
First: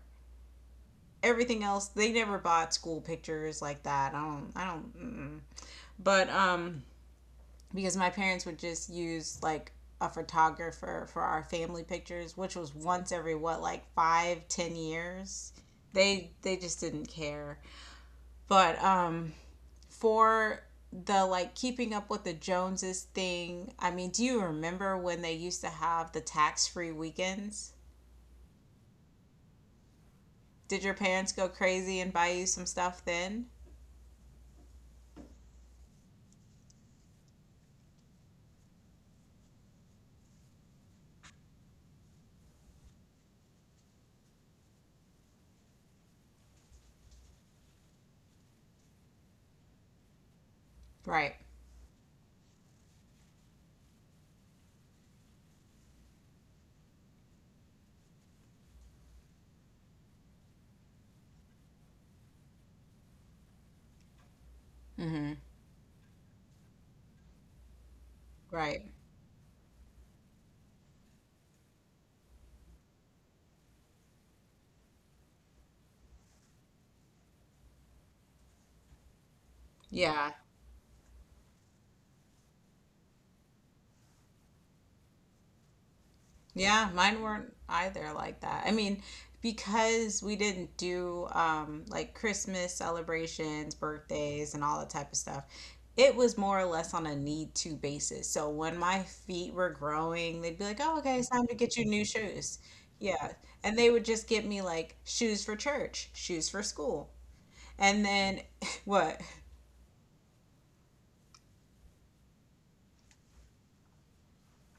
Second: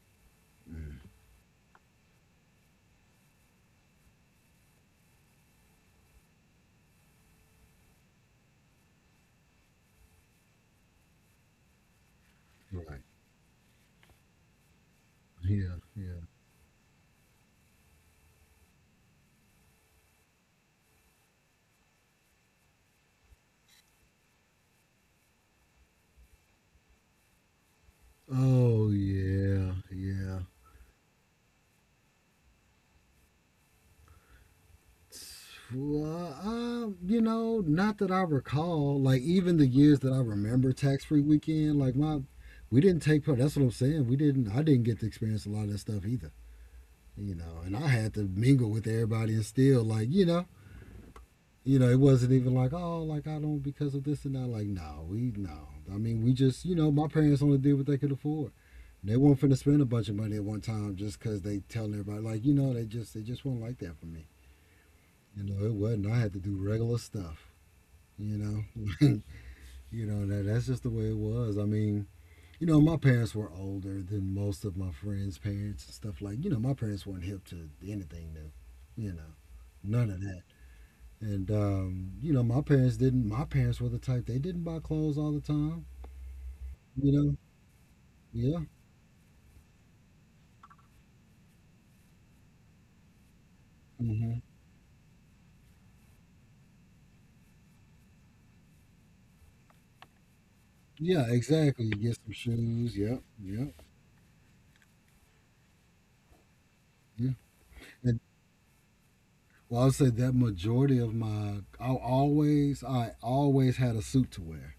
A: Everything else, they never bought school pictures like that. I don't mm. But because my parents would just use like a photographer for our family pictures, which was
B: Right.
A: once every what, like five, 10 years.
B: Yeah. Yeah.
A: They just didn't care. But for the like keeping up with the Joneses thing, I mean, do you remember when they used to have the tax free weekends?
B: Oh yeah. Yeah.
A: Did your parents go crazy and buy you some stuff then?
B: Well, you know, not that I recall. Like even the years that I remember tax free weekend, we didn't take part. That's what I'm saying. We didn't. I didn't get to experience a lot of that stuff either. You know, and I had to mingle with everybody and still like
A: Right,
B: you know, it wasn't even like oh, like I don't because of this and that. Like no, we no. I mean, we just my parents only did what they could afford. They weren't finna spend a bunch of money at one time just because they telling everybody like they just weren't like that for me. You know it wasn't. I had to do regular stuff. You know,
A: right.
B: you know that's just the way it was. I mean, you know my parents were older than most of my friends' parents and stuff like. You know my parents weren't hip to anything new. You know none of
A: Yeah.
B: that. And you know my parents didn't. My parents were the type they didn't buy clothes all the time.
A: Yeah,
B: You
A: mine
B: know,
A: weren't either like
B: yeah,
A: that. I mean, because we didn't do, like Christmas celebrations,
B: hmm
A: birthdays, and all that type of stuff, it was more or less on a need to basis. So when my feet were growing, they'd be like, oh, okay,
B: yeah,
A: it's time to get you
B: exactly. You
A: new
B: get some
A: shoes.
B: shoes. Yep,
A: Yeah.
B: yep,
A: And they would just get me like shoes for church, shoes for school.
B: yeah.
A: And
B: And
A: then what?
B: well, I'll say that majority of my, I always had a suit to wear.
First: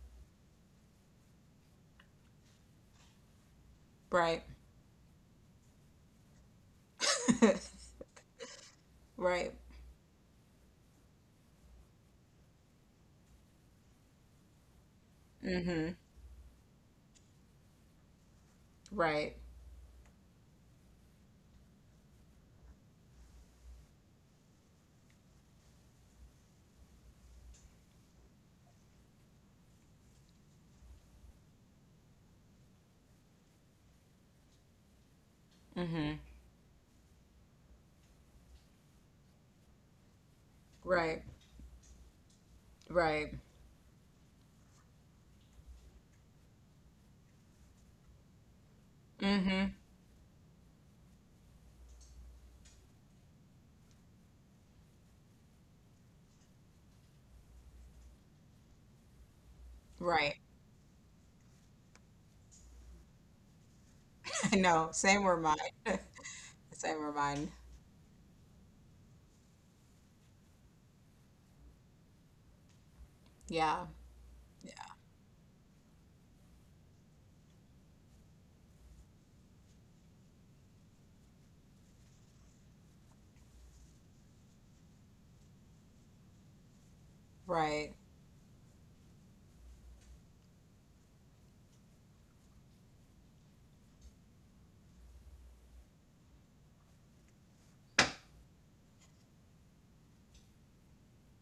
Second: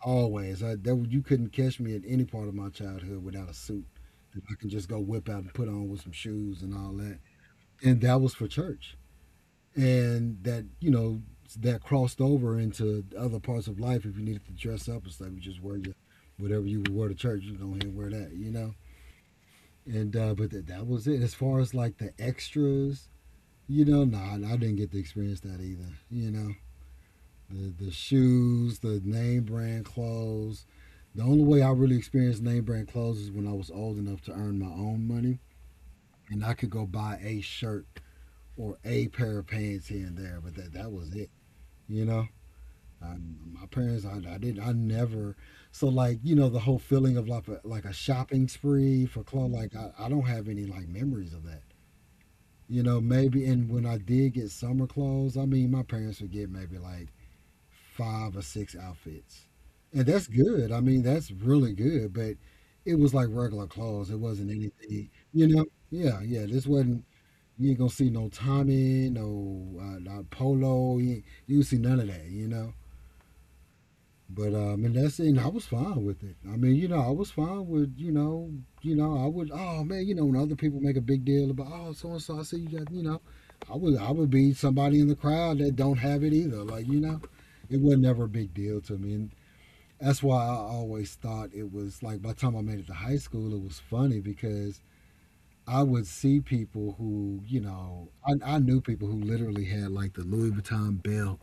B: That you couldn't catch me at any part of my childhood without a suit.
A: Right.
B: That I can just go whip out and put on with some shoes and all that. And that was for church.
A: Right.
B: And that, you know, that crossed over into other parts of life. If you needed to dress up and stuff, you just wear your whatever you would wear to church. You go ahead and wear that, you know.
A: Right.
B: And but that was it. As far as like the extras, you know, nah, I didn't get to experience that either. You know, the shoes, the name brand clothes. The only way I really experienced name brand clothes is when I was old enough to earn my own money, and I could go buy a shirt or a pair of pants here and there. But that was
A: Right.
B: it, you know. I,
A: Right.
B: my parents, I never. So like, you know, the whole feeling of like a shopping spree for clothes.
A: Mm-hmm.
B: Like I don't have any like memories of that. You know, maybe and when I did get summer clothes, I mean, my parents would get maybe like 5 or 6 outfits. And that's
A: Right.
B: good. I mean, that's really good, but it was like regular clothes. It wasn't
A: I know.
B: anything,
A: Same were
B: you
A: mine.
B: know? Yeah, yeah. This
A: Same
B: wasn't,
A: were mine.
B: you ain't gonna see no Tommy, no polo. Ain't- you see none of that, you know?
A: Yeah.
B: But and
A: Yeah.
B: that's and I was fine with it. I mean, you know, I was fine with I would. Oh man, you know, when other people make a big deal about oh so and so, I see you got you know, I would be somebody in the crowd that don't have it either. Like you know, it
A: Right.
B: was never a big deal to me, and that's why I always thought it was like by the time I made it to high school, it was funny because I would see people who you know, I knew people who literally had like the Louis Vuitton belt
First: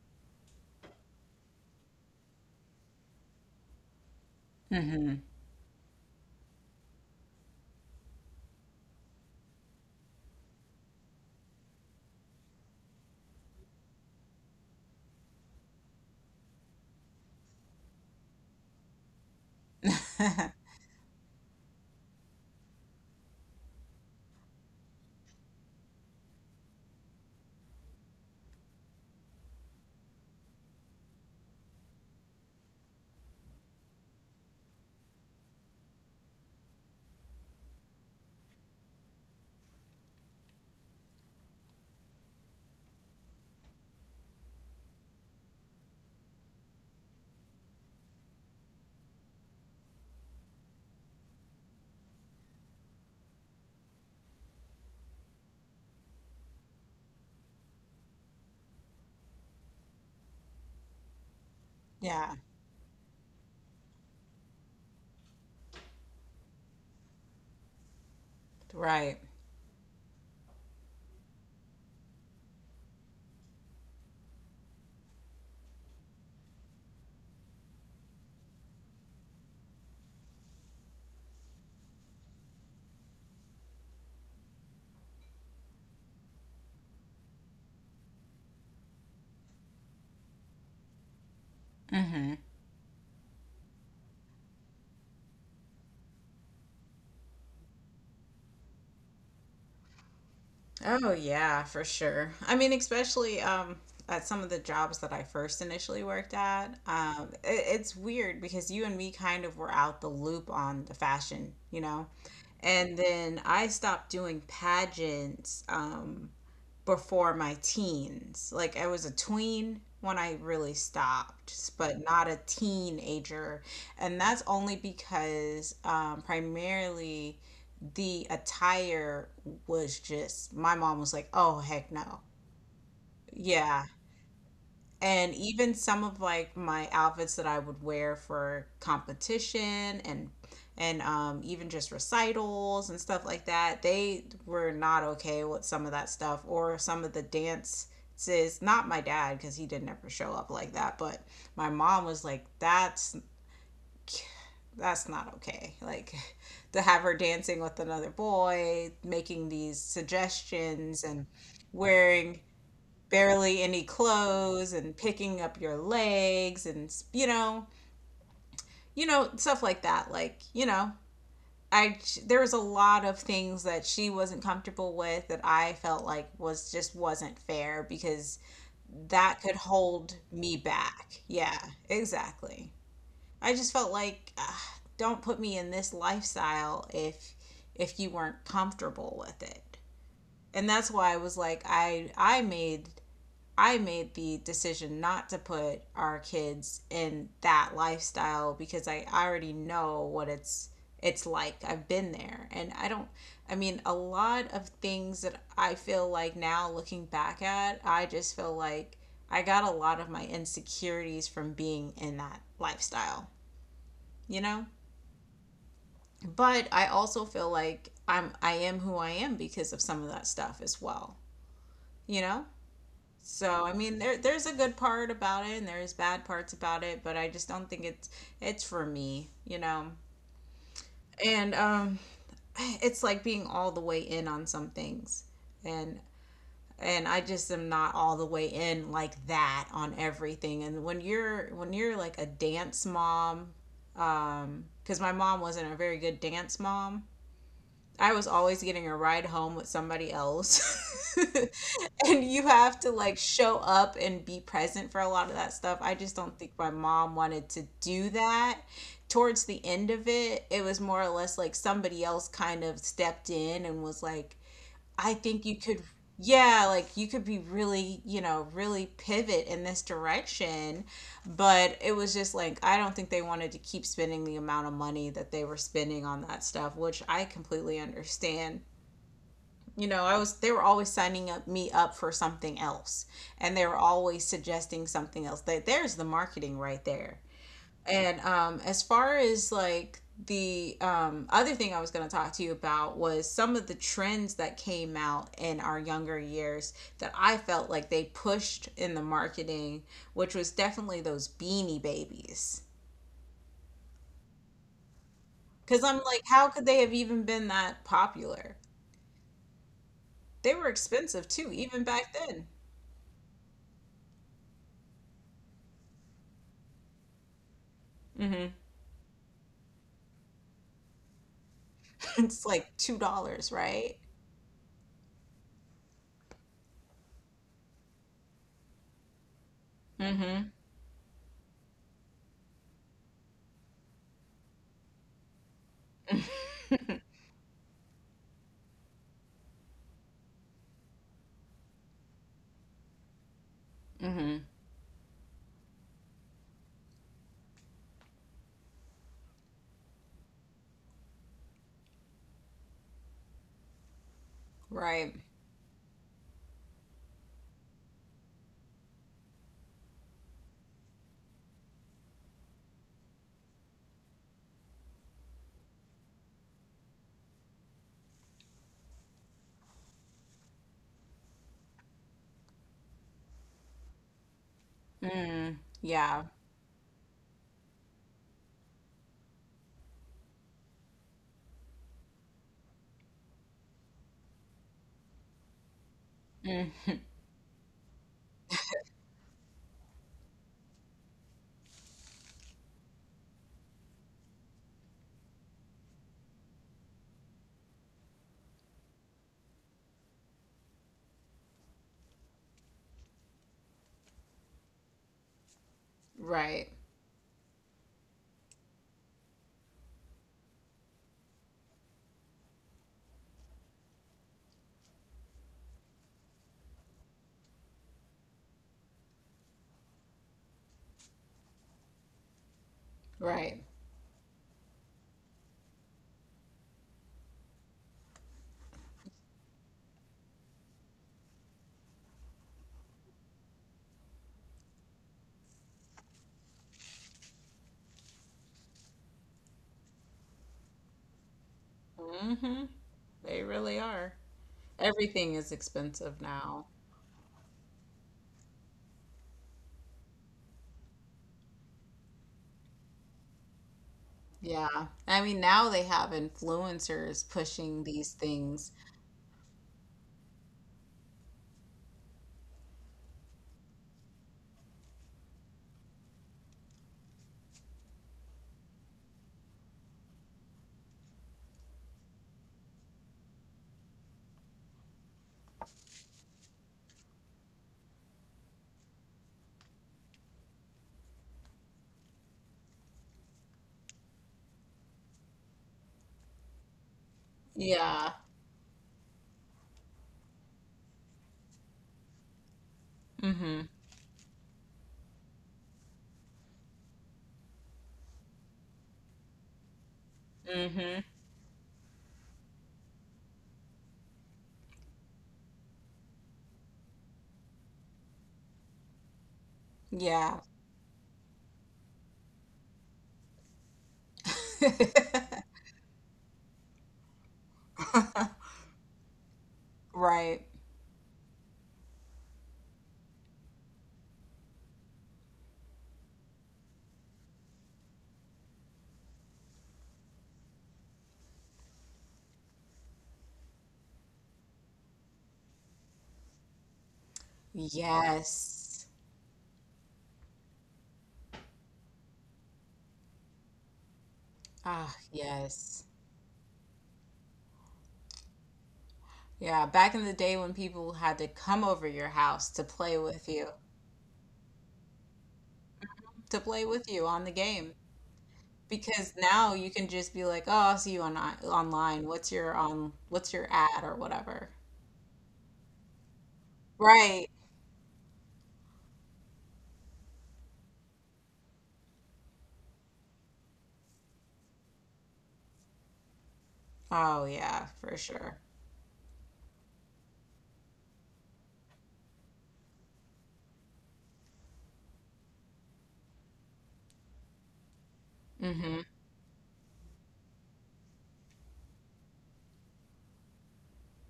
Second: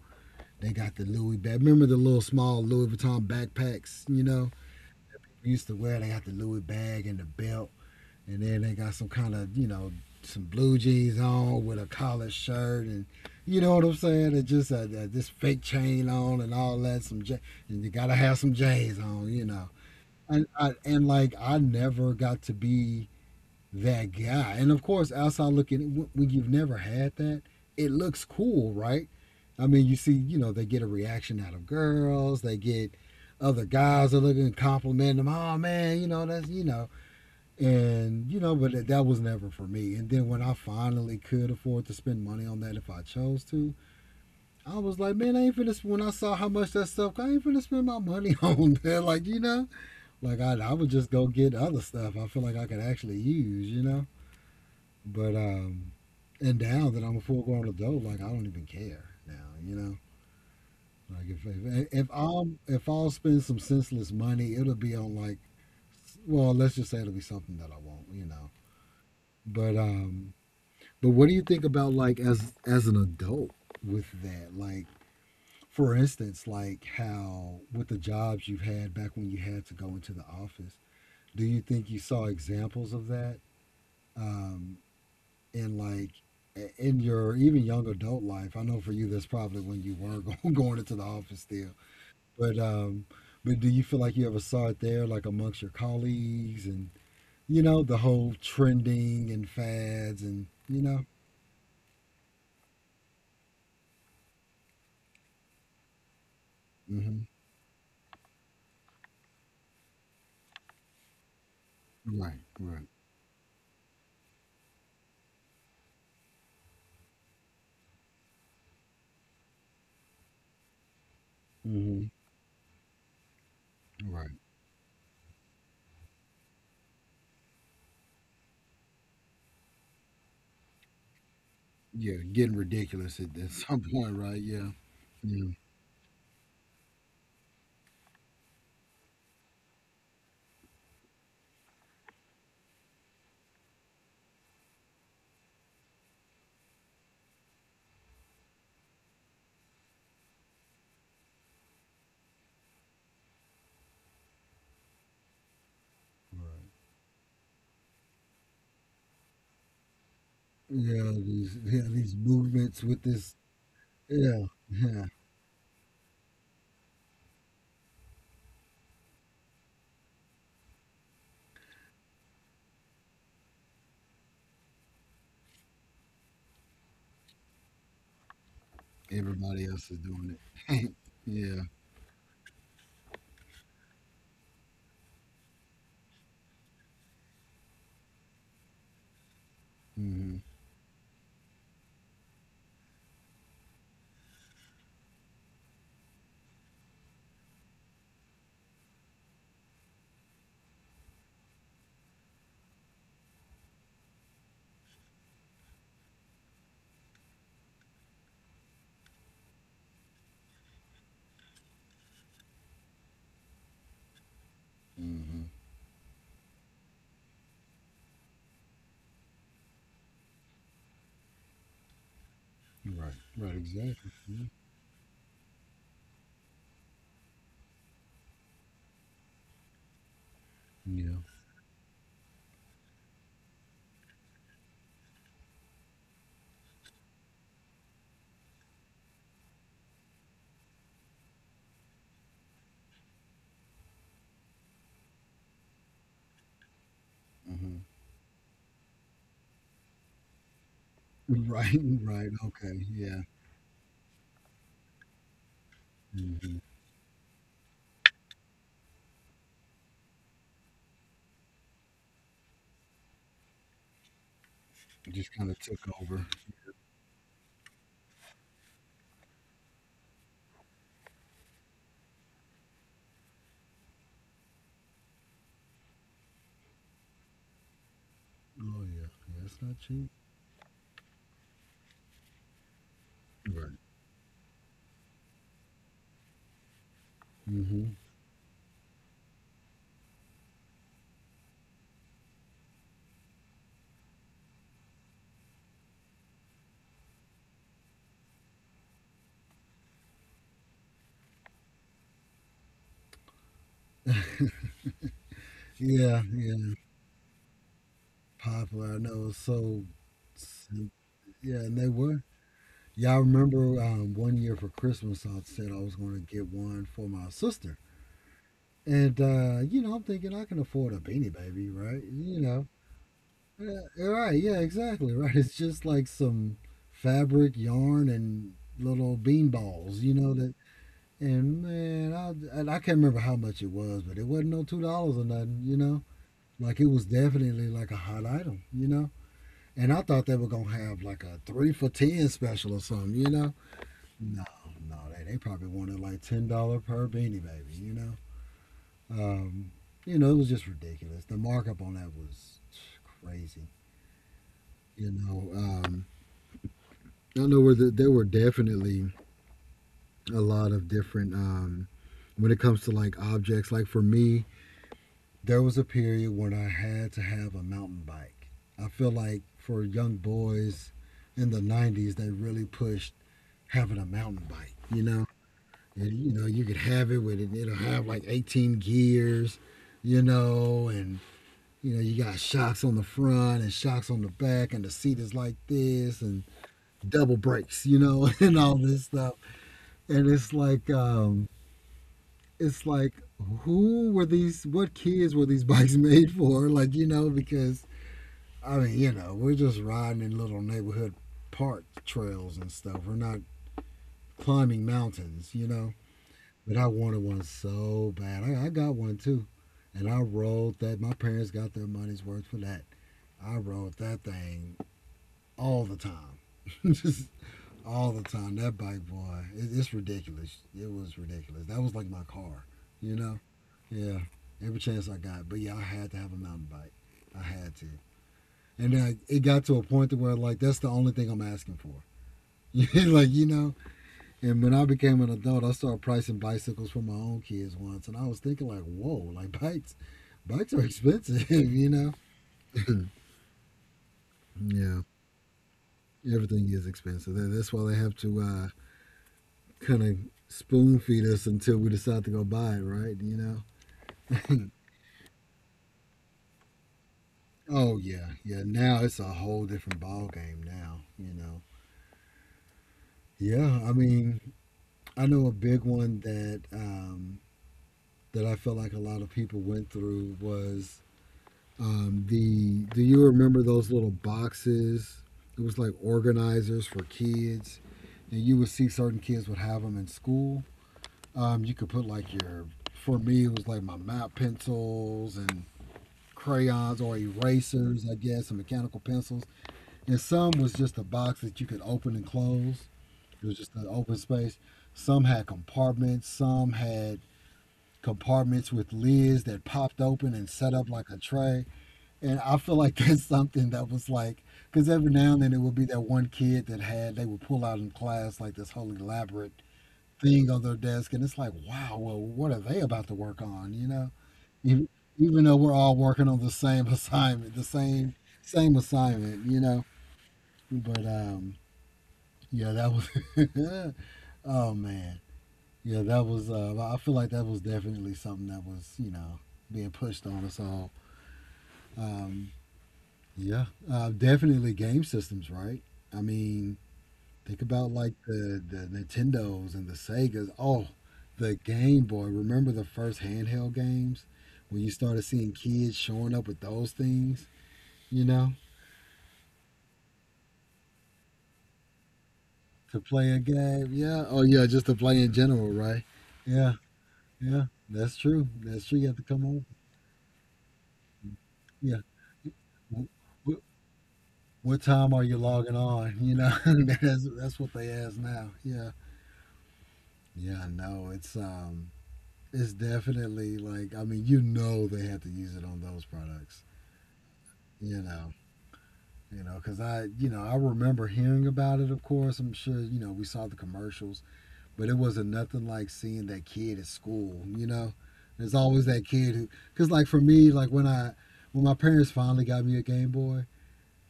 B: they got the Louis bag. Remember the little small Louis Vuitton backpacks, you know?
A: Hmm.
B: We used to wear, they got the Louis bag and the belt. And then they got some kind of, you know, some blue jeans on with a collared shirt and you know what I'm saying? And just this fake chain on and all that. And you gotta have some J's on, you know. And like I never got to be that guy. And of course, outside looking, when you've never had that, it looks cool, right? I mean, you see, you know, they get a reaction out of girls, they get other guys are looking and complimenting them. Oh man, you know that's you know, and you know, but that was never for me. And then when I finally could afford to spend money on that if I chose to, I was like, man, I ain't finna. When I saw how much that stuff, I ain't finna spend my money on that. Like you know, like I would just go get other stuff. I feel like I could actually use, you know. But and now that I'm a full grown adult, like I don't even care now. You know, like
A: Yeah.
B: if I'll spend some senseless money, it'll be on like, well, let's just say it'll be something that I won't. You know,
A: Right.
B: but um, but what do you think about like as an adult with that? Like for instance, like how with the jobs you've had back when you had to go into the office, do you think you saw examples of that? Um, in like in your even young adult life I know for you that's probably when you were going into the office still
A: Hmm.
B: but um but do you feel like you ever saw it there like amongst your colleagues and you know the whole trending and fads and you know
A: Oh yeah, for sure. I mean, especially at some of the jobs that I first initially worked at,
B: hmm
A: it's weird because you and me kind of were out the loop on the fashion, you know?
B: right, right,
A: And then I stopped doing pageants. Before my teens. Like, I was a tween when I really stopped, but
B: hmm
A: not a teenager. And
B: right.
A: that's only because primarily the attire was just, my mom was like, oh, heck
B: Yeah,
A: no.
B: getting ridiculous at some
A: Yeah,
B: point, right? Yeah,
A: and
B: yeah,
A: even some of like my outfits that I would wear for competition and even just recitals and stuff like that, they were not okay with some of that stuff or some of the dances. Not my dad because he didn't ever show up like that, but my mom was like, that's not okay." Like
B: right
A: to have her dancing with another boy, making these suggestions
B: yeah.
A: and
B: These yeah, these
A: wearing
B: movements with this.
A: barely any
B: Yeah,
A: clothes and
B: yeah.
A: picking up your legs and stuff like that, like you know I there was a lot of things that she wasn't comfortable with that I felt like was just wasn't fair because that could
B: Everybody else is
A: hold
B: doing
A: me
B: it.
A: back, yeah,
B: Yeah.
A: exactly. I just felt like don't put me in this lifestyle if you weren't comfortable with it.
B: Hmm.
A: And that's why I was like, I made the decision not to put our kids in that lifestyle because I already know what it's like. I've been there and I don't I mean, a lot of things that I feel like now, looking back at, I just feel like I got a lot of my insecurities from being in that lifestyle, you know?
B: Mm-hmm.
A: But I also feel like I am who I am because of some of that stuff as well, you know?
B: Right. Right.
A: So I mean,
B: Exactly.
A: there
B: Yeah.
A: there's a good part about it, and there's bad parts about it, but I just don't think it's for me, And it's like being all the way in on some things, and and I just am not all the way in like that on everything. And when you're like a dance mom, because my mom wasn't a very good dance mom,
B: Yeah. Mm-hmm.
A: I was always getting a ride home with somebody else.
B: Right.
A: And
B: Right.
A: you
B: Okay.
A: have to like
B: Yeah.
A: show up and be present for a lot of that stuff. I just don't think
B: Mm-hmm.
A: my mom wanted to do that. Towards the end of it, it was more or less like somebody else kind of stepped in and was like, I
B: Just
A: think
B: kind
A: you
B: of took
A: could,
B: over.
A: yeah, like you could be really, really pivot in this direction. But it was just like, I don't think they wanted to keep spending the amount of money that they were spending on that stuff, which I completely understand.
B: Oh yeah. Yeah, it's not
A: You know,
B: cheap.
A: they were always signing me up for something else, and they were
B: Right.
A: always suggesting something else. That there's the marketing right there.
B: Mm-hmm.
A: And as far as like the other thing I was going to talk to you about was some of the trends that came out in our younger years that I felt like they pushed in the marketing, which was definitely those beanie babies. Because I'm
B: Yeah.
A: like, how could
B: Yeah.
A: they have even been that popular?
B: Popular. I know. It's so.
A: They were
B: sim-
A: expensive too,
B: Yeah, and
A: even
B: they
A: back
B: were.
A: then.
B: Yeah, I remember one year for Christmas, I said I was going to get one for my sister,
A: hmm
B: and you know, I'm thinking I can afford a beanie baby, right? You
A: It's
B: know,
A: like $2, right?
B: yeah, right. Yeah, exactly. Right. It's just like some fabric, yarn, and little bean balls, you know
A: Mm-hmm.
B: that. And man, I and I can't remember how much it was, but it wasn't no $2 or nothing, you know. Like it was definitely like a hot item, you know. And I thought they were gonna have like a 3 for 10 special or something, you know. No,
A: Mm-hmm.
B: no, they probably wanted like $10 per beanie baby, you know. Um, you know, it was just ridiculous. The markup on that was crazy, you
A: Right.
B: know. I know where there were definitely a lot of different when it comes to like objects. Like for me, there was a period when I had to have a mountain bike. I feel like for young boys in the '90s, they really pushed having a mountain bike. You know,
A: Mm.
B: and,
A: Yeah.
B: you know, you could have it with it. It'll have like 18 gears. You know, and you know, you got shocks on the front and shocks on the back, and the seat is like this, and
A: Mm.
B: double brakes. You know, and all this stuff and it's like who were these what kids were these bikes made for like you know because I mean you know we're just riding in little neighborhood park trails and stuff we're not climbing mountains you know
A: Right.
B: but I wanted one so bad, I got one too and I rode that my parents got their money's worth for that I rode that thing all the time just all the time that bike boy it's ridiculous it was ridiculous that was like my car you know.
A: Right.
B: Yeah, every chance I got. But yeah, I had to have a mountain bike. I had to. And then it got to a point to where like that's the only thing I'm asking for. Like you know. And when I became an adult, I started pricing bicycles for my own kids once, and I was thinking like, whoa, like bikes are expensive, you know.
A: hmm They really are.
B: Yeah,
A: Everything is expensive now.
B: everything is expensive. That's why they have to kind of spoon feed us until we decide to go buy it, right? You know.
A: Yeah. I mean, now they have influencers pushing
B: Oh
A: these
B: yeah, yeah.
A: things.
B: Now it's a whole different ball game. Now you know yeah, I mean, I know a big one that that I felt like a lot of people went through was the. Do you remember those little boxes? It was like organizers for kids, and you would see certain kids would have them in school. You could put like your. For me, it was like my map pencils and crayons or erasers,
A: Yeah.
B: I guess, and mechanical pencils. And some was just a box that you could open and close. It was
A: Mm-hmm.
B: just an open space. Some had compartments. Some had compartments with lids that popped open and set up
A: Mm-hmm.
B: like a tray. And I feel like that's something that was like, because every now and then it would be that one kid that had, they would pull out in class like this whole elaborate
A: Yeah.
B: thing on their desk. And it's like, wow, well, what are they about to work on? You know, even, even though we're all working on the same assignment, the same assignment,
A: Right.
B: but, um, yeah, that was, oh man. Yeah, that was. I feel like that was definitely something that was, you know, being pushed on us all. Um, yeah, definitely game systems, right? I mean, think about like the
A: Yes.
B: Nintendos and the Segas. Oh, the Game Boy. Remember the first handheld games when you
A: Ah,
B: started seeing
A: yes.
B: kids showing up with those things, you know,
A: Yeah, back in the day when people had to come over your house to play
B: to
A: with
B: play a
A: you,
B: game. Yeah. Oh, yeah, just to play in general, right?
A: to play
B: Yeah,
A: with you on the
B: yeah.
A: game.
B: That's true. That's true. You
A: Because
B: have to come
A: now
B: on.
A: you can just be like, "Oh, I'll see you on
B: Yeah.
A: online. What's your on what's your ad or whatever?"
B: What time are you logging on? You know, that's
A: Right.
B: that's what they ask now. Yeah, yeah, I know. It's definitely like I mean, you know, they had to use it on those products.
A: Oh yeah, for
B: You know,
A: sure.
B: you know, because I, you know, I remember hearing about it. Of course, I'm sure you know we saw the commercials, but it wasn't nothing like seeing that kid at school. You know, there's
A: Mm-hmm.
B: always that kid who, because like for me, when my parents finally got me a Game Boy,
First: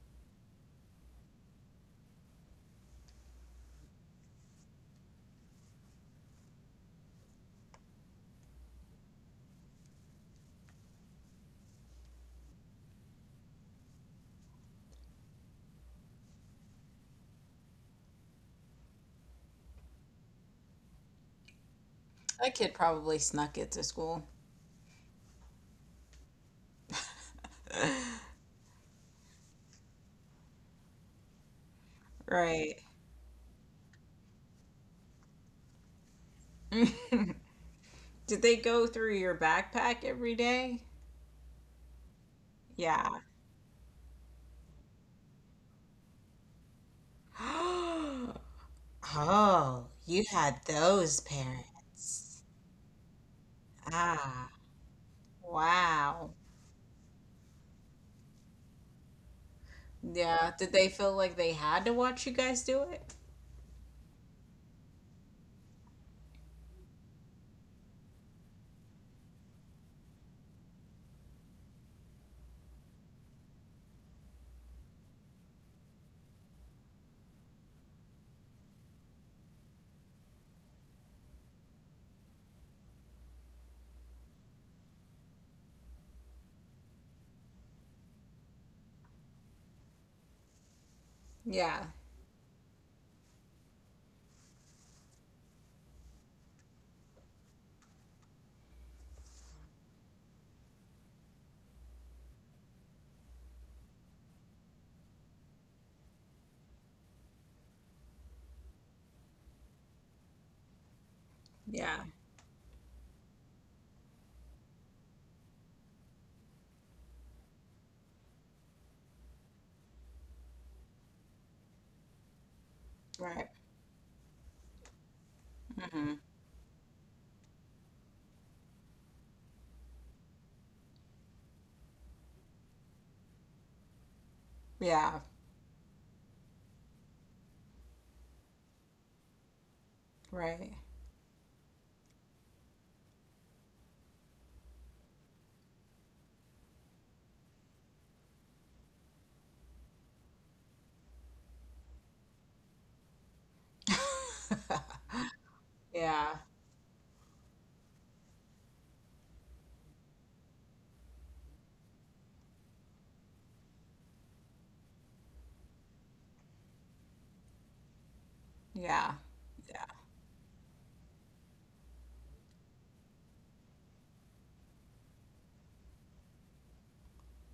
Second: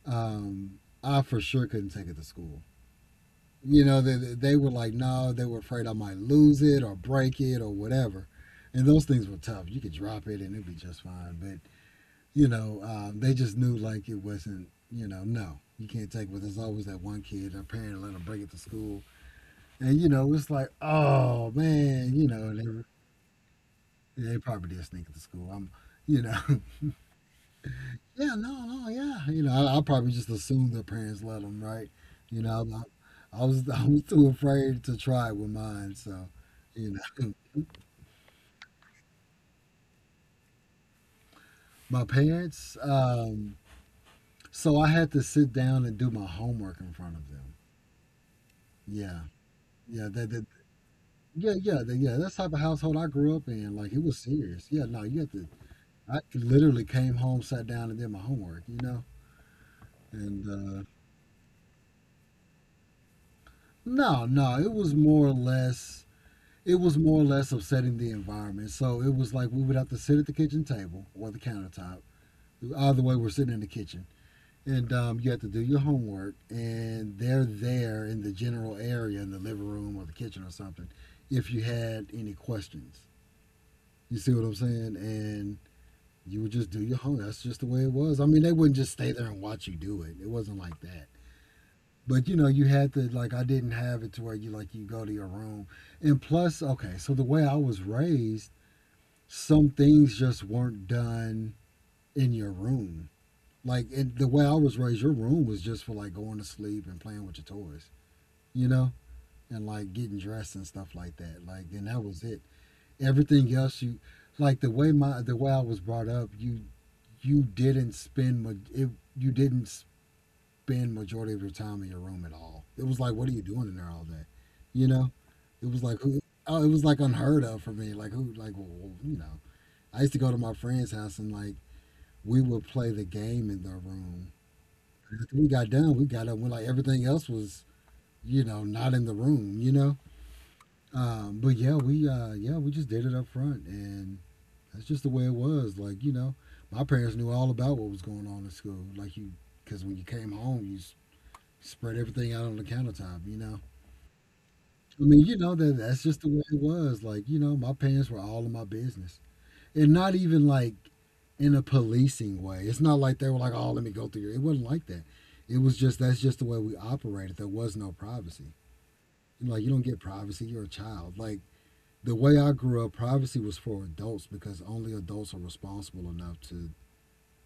B: um, I for sure couldn't take it to school. You know, they were like no, they were afraid I might lose it or break it or whatever. And those things were tough, you could drop it and it'd be just fine. But you know, they just knew like it wasn't, you know, no, you can't take it. But there's always that one kid a parent let them bring it to school. And you know, it's like oh man, you know.
A: That kid
B: And
A: probably snuck it to school.
B: they probably did sneak it to school. I'm, you know. Yeah, no, no, yeah. You know, I probably just assumed their parents let them, right? You know,
A: Right.
B: I was I was too afraid to try with mine, so you know.
A: Did they go through your backpack every day?
B: My parents.
A: Yeah.
B: So I had to sit down and do my homework in front of them. Yeah,
A: Oh,
B: yeah,
A: you
B: that, that
A: had those
B: yeah. That's
A: parents.
B: the type of household I grew up in. Like it was
A: Ah,
B: serious. Yeah, no, you had to. I
A: wow.
B: literally came home, sat down, and did my homework. You know, and
A: Yeah. Did
B: uh,
A: they feel like they had to watch you guys do it?
B: no, no, it was more or less, upsetting the environment. So it was like we would have to sit at the kitchen table or the countertop. Either way, we're sitting in the kitchen. And you have to do your homework, and they're there in the general area, in the living room or the kitchen or something, if you had any questions. You see what I'm saying? And you would just do your homework. That's just the way it was. I mean, they wouldn't just stay there and watch you do it. It wasn't like that.
A: Yeah.
B: But you know, you had to, like I didn't have it to where you like you go to your room. And plus, okay, so the way I was raised, some things just weren't done in your room. Like it, the way I was raised, your room was just for like going to sleep and playing with your toys, you know, and like getting dressed and stuff like that. Like and that
A: Yeah.
B: was it. Everything else, you, like the way my, the way I was brought up, you didn't spend ma- it, you didn't spend majority of your time in your room at all. It was like, what are you
A: Right.
B: doing in there all day? You know, it was like
A: Mm-hmm.
B: who. Oh, it was like unheard of for me. Like who? Like well, well, you know, I used to go to my friend's house and like we would play the game in the room.
A: Yeah.
B: After we got done, we got up. We're like everything else was, you know, not in the room, you know.
A: Right.
B: But yeah, we yeah, we just did it up front, and that's just the way it was. Like you know, my parents knew all about what was going on in school. Like you, because when you came home, spread everything out on the countertop. You know, I mean, you know that that's just the
A: Yeah.
B: way it was. Like you know, my parents were all in my business. And not even like in a policing way. It's not like they were like, "Oh, let me go through your." It wasn't like that. It was just, that's just the way we operated. There was no privacy.
A: Yeah.
B: Like you don't get privacy. You're a child. Like the way I grew up, privacy was for adults because only adults are responsible enough to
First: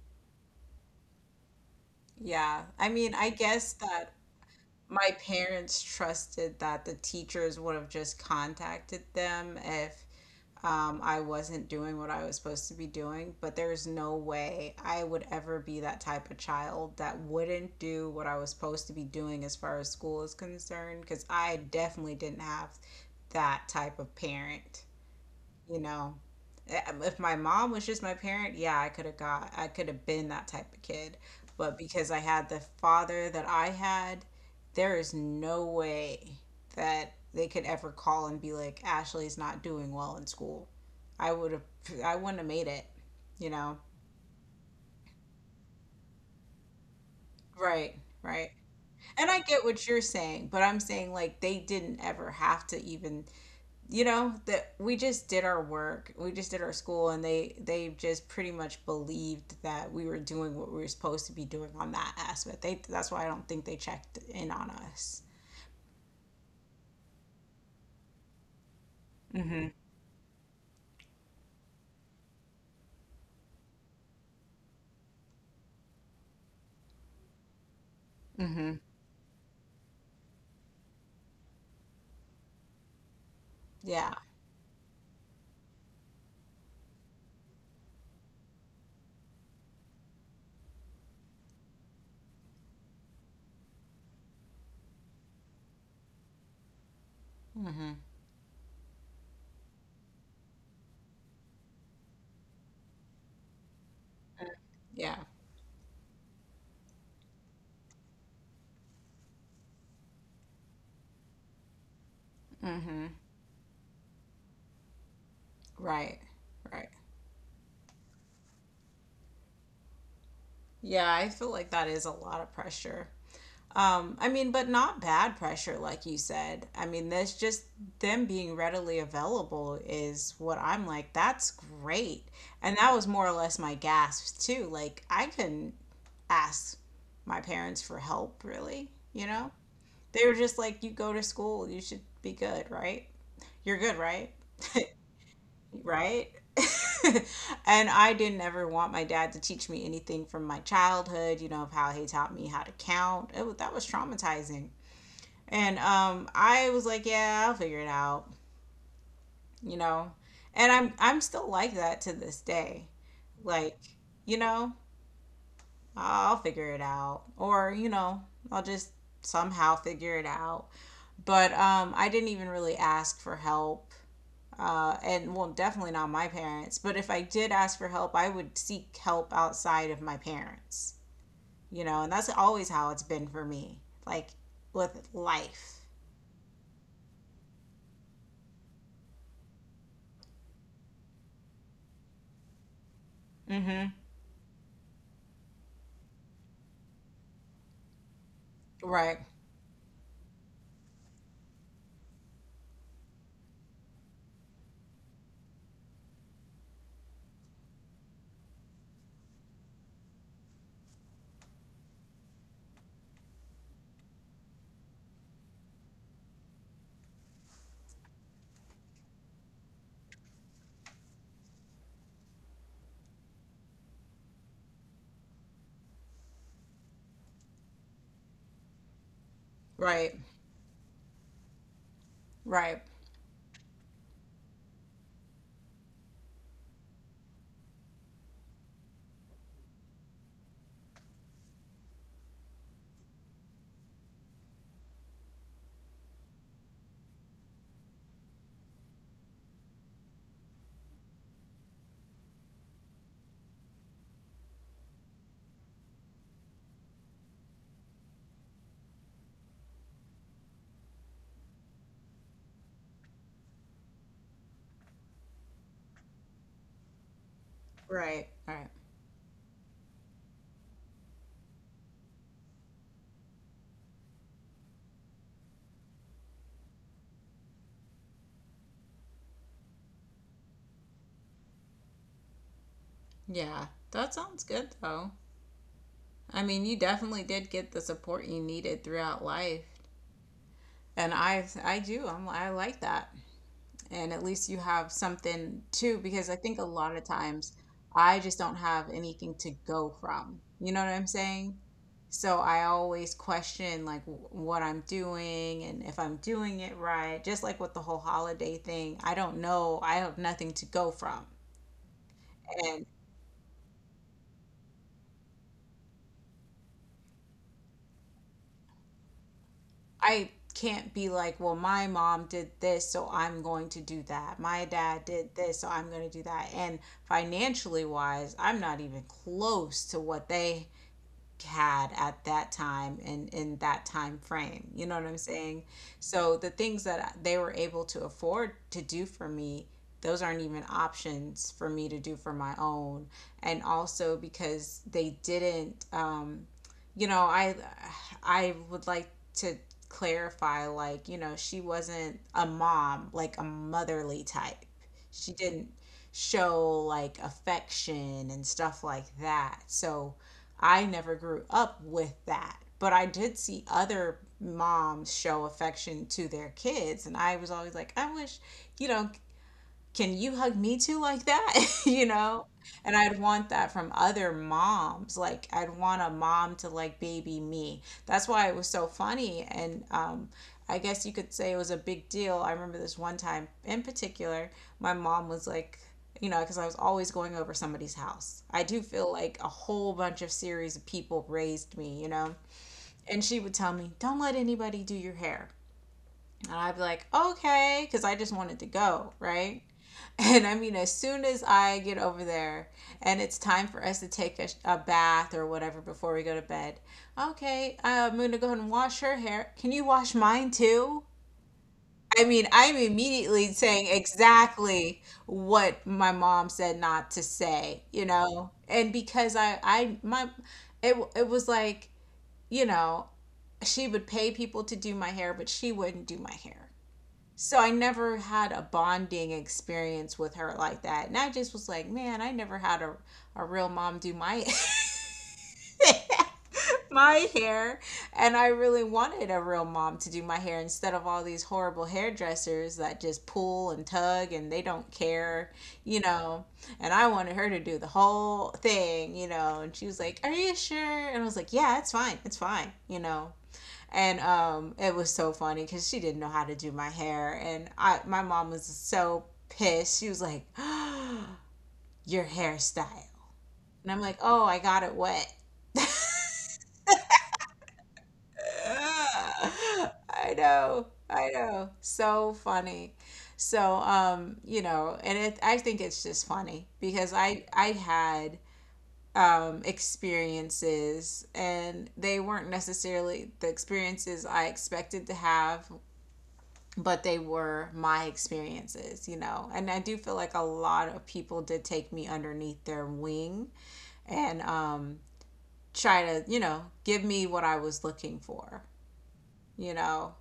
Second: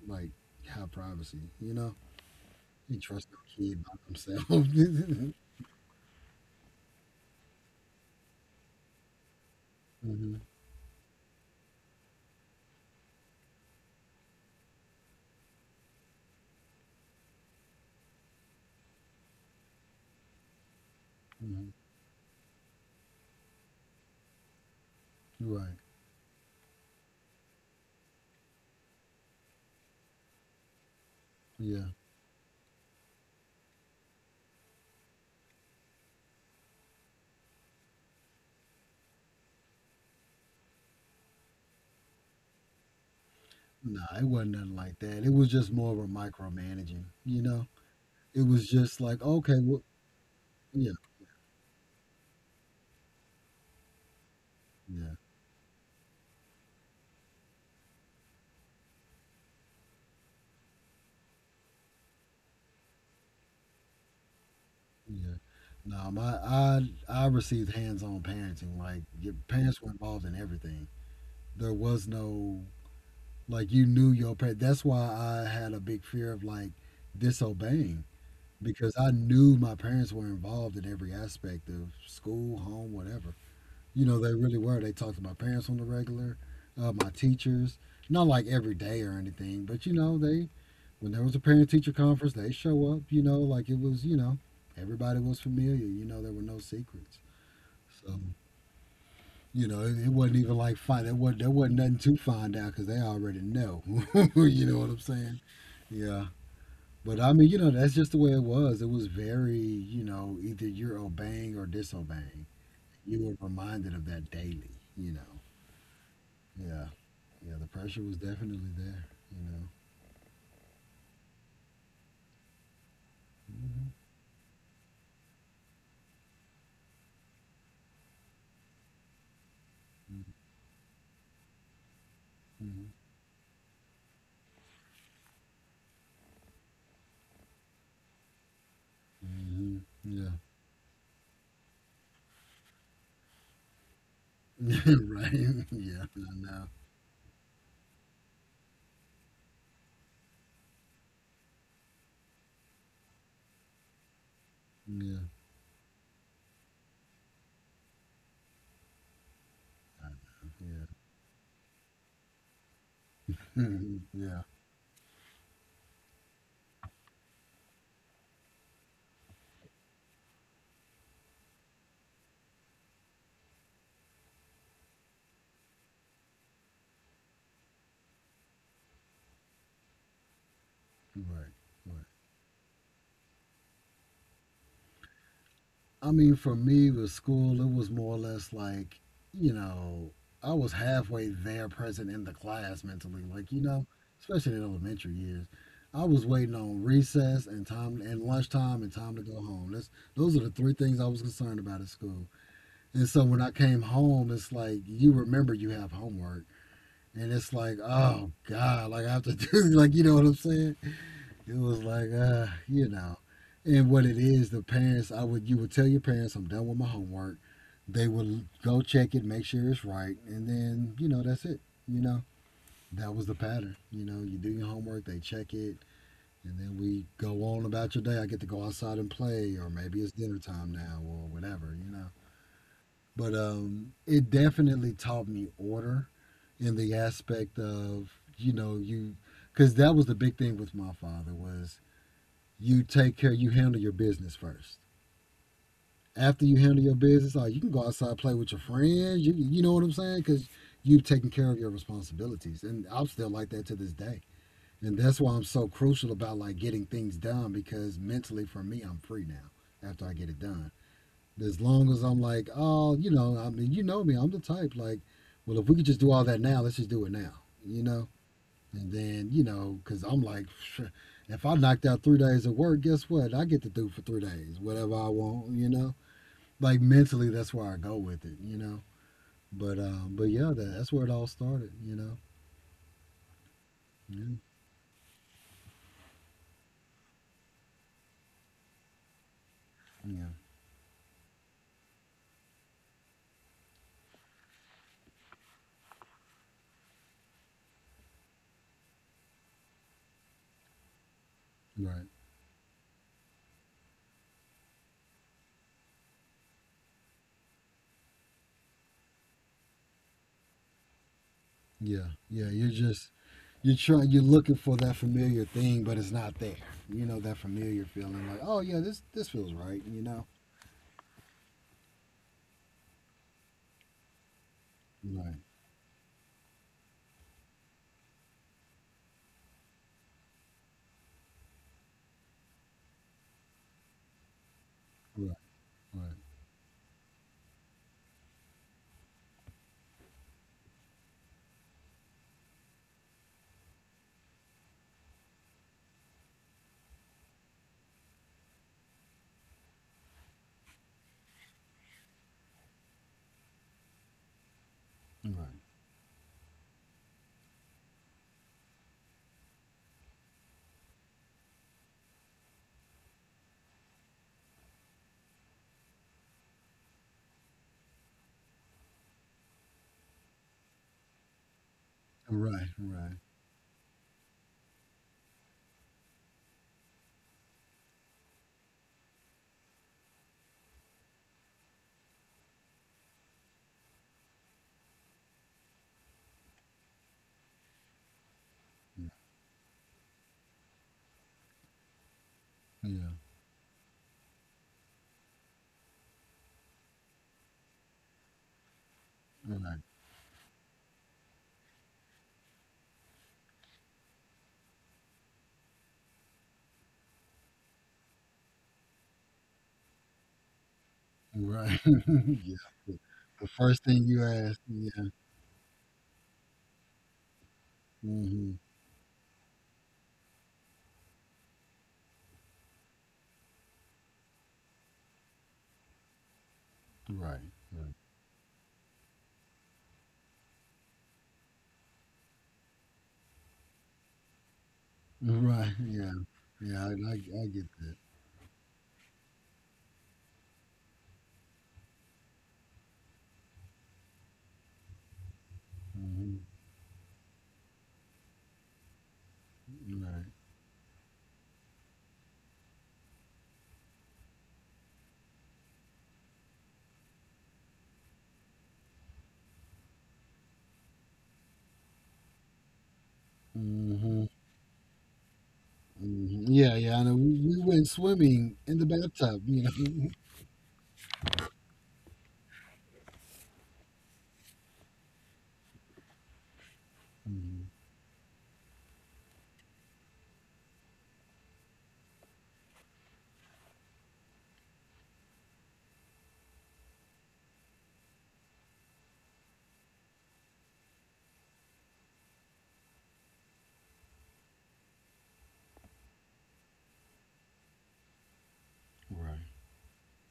B: like have privacy. You know,
A: Yeah, I
B: you
A: mean,
B: trust
A: I
B: no
A: guess
B: kid by
A: that
B: themselves.
A: my parents trusted that the teachers would have just contacted them if
B: Hmm.
A: I wasn't doing what I was supposed to be doing, but there's no way I would ever be that type of child that wouldn't do what I was supposed to be doing as far as school is concerned, because I
B: Hmm.
A: definitely didn't have that type of parent,
B: Right.
A: you know. If my mom was just my parent, yeah, I could have been that type of kid,
B: Yeah.
A: but because I had the father that I had, there is no way that they could ever call and be like, Ashley's not doing well in school. i would have I wouldn't have made it, you know.
B: Nah, it wasn't nothing like that. It was just more of a micromanaging. You know,
A: Right,
B: it
A: right.
B: was just like
A: And I
B: okay,
A: get
B: well,
A: what you're saying, but I'm
B: yeah.
A: saying like they didn't ever have to even, you know, that we
B: Yeah,
A: just did our work, we just did our school, and they just pretty much believed that we were doing what we were supposed to be doing on that aspect. They That's why I don't think they checked in on us.
B: yeah. No, my I received hands-on parenting. Like your
A: Hmm.
B: parents were involved in everything. There was no, like you knew your parents. That's why I had a big fear of like disobeying,
A: Hmm.
B: because I knew my parents were involved in every aspect of school, home, whatever. You know,
A: Yeah.
B: they really were. They talked to my parents on the regular, my teachers. Not like every day or anything, but you know, they, when there was a parent teacher conference, they show up, you know, like it was, you know, everybody was familiar, you know, there were no secrets.
A: Hmm.
B: So, you know, it wasn't even like find, there wasn't nothing to find out because they already know. You know what I'm
A: Yeah.
B: saying? Yeah. But I mean, you know, that's just the way it was. It was very, you know, either you're obeying or disobeying.
A: Hmm.
B: You were reminded of that daily, you know.
A: Right.
B: Yeah.
A: Right.
B: Yeah, the pressure was definitely there, you know.
A: Yeah, I feel like that is a lot of pressure. I mean, but not bad pressure, like you said. I mean, that's just them being readily available
B: Hmm.
A: is what I'm like, that's great. And
B: Hmm.
A: that was more or less my gasp, too. Like, I couldn't ask my parents for help, really, you know?
B: Hmm.
A: They
B: Yeah.
A: were just like, you go to school, you should be good, right? You're good, right?
B: Right? Yeah, I
A: Right?
B: know.
A: And I didn't ever want my dad to teach me anything from my childhood, you know, of how he taught me how to count. It, that was traumatizing.
B: Yeah,
A: And I was like, yeah, I'll figure it out, you
B: I know.
A: know. And
B: Yeah,
A: I'm still like that to this day. Like,
B: yeah,
A: you know, I'll figure it out, or, you know, I'll just somehow figure it out. But I didn't even really ask for help, and well, definitely not my parents. But if I did ask for help, I would seek help outside of my parents,
B: right,
A: you
B: right.
A: know, and that's always how it's been for me, like with life.
B: I mean, for me with school, it was more or less like, you know, I was halfway there, present in the class mentally, like you know,
A: Mm-hmm.
B: especially in elementary years. I was waiting on recess and time and lunchtime and time to
A: Right,
B: go home. That's, those are the three things I was concerned about at school. And so when I came home, it's like you remember you have homework, and it's like, oh God, like I have to do, like you know what I'm saying? It was like, you know, and what it is, the parents, you would tell your parents, I'm done with my homework. They would go check it, make sure it's right, and then you know that's it. You know that was the pattern. You know, you do your homework, they check it, and then we go on about your day. I get to go outside and play, or maybe it's
A: right,
B: dinner time now, or whatever. You know,
A: right,
B: but it definitely taught me order in the aspect of, you know, you, because that was the big thing with my father was, you take care, you handle your business first, after you handle your business like you can go outside and play with your friends. You know what I'm saying, because you've taken care of your responsibilities. And I'm still like that to this day, and that's why I'm so crucial about like getting things done, because mentally for me I'm free now after I get it done. As long as I'm like oh, you know, I mean you know me, I'm the type like, well if we could just do all that now, let's just do it now, you know.
A: right, right.
B: And then, you know, because I'm like, "Psh, if I knocked out 3 days of work, guess what? I get to do for 3 days, whatever I want, you know? Like mentally, that's where I go with it, you know? But yeah, that's where it all started, you know?
A: Yeah, that
B: Yeah.
A: sounds good though. I mean, you definitely did get the support you needed throughout life,
B: Yeah.
A: and I do. I like that. And at least you have something too, because I think a lot of times I just don't have anything to go from, you know what I'm saying?
B: Right.
A: So I always question like what I'm doing and if I'm doing it right, just like with the whole holiday thing. I don't know, I have nothing to go from.
B: Yeah. Yeah. You're
A: And
B: just, you're trying, you're looking for that familiar thing, but it's not there. You know, that familiar feeling like, oh, yeah, this feels right, you know?
A: I can't be like, well, my mom did this so I'm going to do that, my dad
B: Right.
A: did this so I'm going to do that. And financially wise, I'm not even close to what they had at that time and in that time frame. You know what I'm
B: Right.
A: saying?
B: Right.
A: So the things that they were able to afford to do for me, those aren't even options for me to do for my own. And also because they didn't, you know, I would like to clarify, like, you know, she wasn't a mom, like a motherly type. She
B: Right.
A: didn't show like affection and stuff like that. So I never grew up with that, but I did see other moms show affection to their kids and I was always like, I wish, you know, can you hug me too like that? You know?
B: Right.
A: And
B: Right.
A: I'd want that from other moms. Like I'd want a mom to like baby me. That's why it was so funny. And I guess you could say it was a big deal. I remember this one time in particular, my mom was like, you know, because I was always going over somebody's house. I do
B: Yeah.
A: feel like a whole bunch of series of people raised me, you know?
B: Yeah.
A: And she would tell me, don't let anybody do your hair. And I'd be like, okay, because I just wanted to go, right?
B: Right.
A: And I mean, as soon as I get over there and it's time for us to take a bath or whatever before we go to bed, okay, I'm going to go ahead and wash her hair. Can you wash mine too?
B: Right.
A: I mean,
B: Yeah.
A: I'm
B: The the
A: immediately
B: first
A: saying
B: thing you ask. Yeah.
A: exactly what my mom said not to say, you
B: Hmm.
A: know? And because it, it was like, you know, she would pay people to do my hair, but she wouldn't do my hair.
B: Right.
A: So I
B: Right.
A: never had a bonding experience with her like that. And I just was like, man, I never had a real mom do my
B: Right. Yeah. Yeah. I, I,
A: my
B: I get
A: hair.
B: that.
A: And I really wanted a real mom to do my hair instead of all these horrible hairdressers that just pull and tug and they don't care, you
B: Hmm.
A: know. And I wanted her to do the whole thing, you know. And she was like,
B: Right.
A: "Are you sure?" And I was like, "Yeah, it's fine. It's fine," you know. And it was so funny because she didn't know how to do my hair, and I my mom was so pissed. She was like, "Oh, your hairstyle,"
B: Hmm.
A: and I'm like,
B: Hmm.
A: "Oh, I got it wet."
B: Yeah. Yeah. I know. We went swimming in the bathtub. You know.
A: I know, so funny. And it I think it's just funny because I
B: Hmm.
A: I had experiences and they weren't necessarily the experiences I expected to have, but they were my experiences, you know. And I do feel like a lot of people did take me underneath their wing and try to, you know, give me what I was looking for,
B: Right.
A: you know.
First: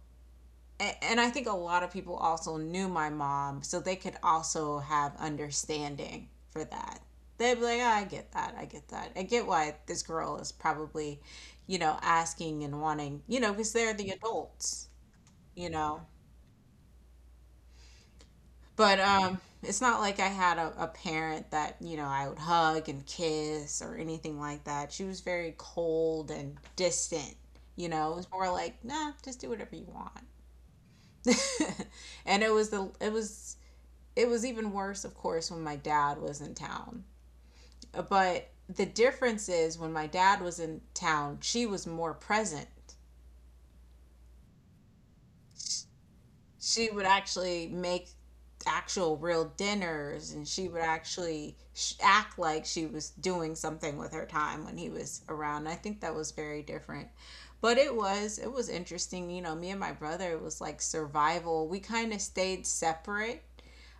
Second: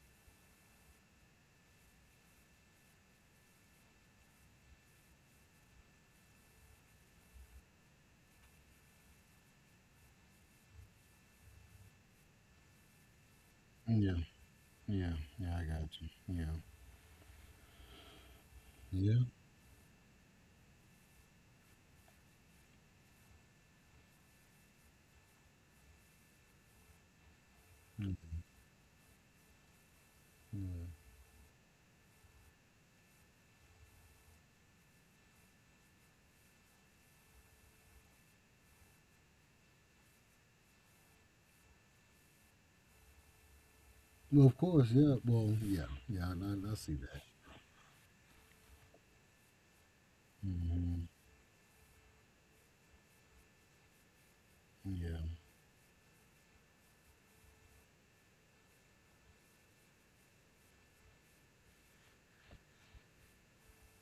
A: And I think a lot of people also knew my mom, so they could also have understanding for that. They'd be like, oh, I get that. I get that. I get why this girl is probably, you know, asking and wanting, you know, because they're the
B: Yeah.
A: adults,
B: Yeah. Yeah. I
A: you
B: got
A: know.
B: you. Yeah.
A: But
B: Yeah.
A: um, it's not like I had a parent that, you know, I would hug and kiss or anything like that. She was very cold and distant, you know.
B: Mm,
A: It was more like, nah, just do whatever you want.
B: yeah.
A: And it was the it was even worse, of course, when my dad was in town. But the difference is when my dad was in town, she was more present.
B: Well, of course. Yeah. Well. Yeah. Yeah. I
A: She
B: see
A: would
B: that.
A: actually make actual real dinners, and she would
B: Hmm.
A: actually act like she was doing something with her time when he was
B: Yeah.
A: around. I think that was very different. But it was interesting, you know, me and my brother, it was like survival. We kind of stayed separate,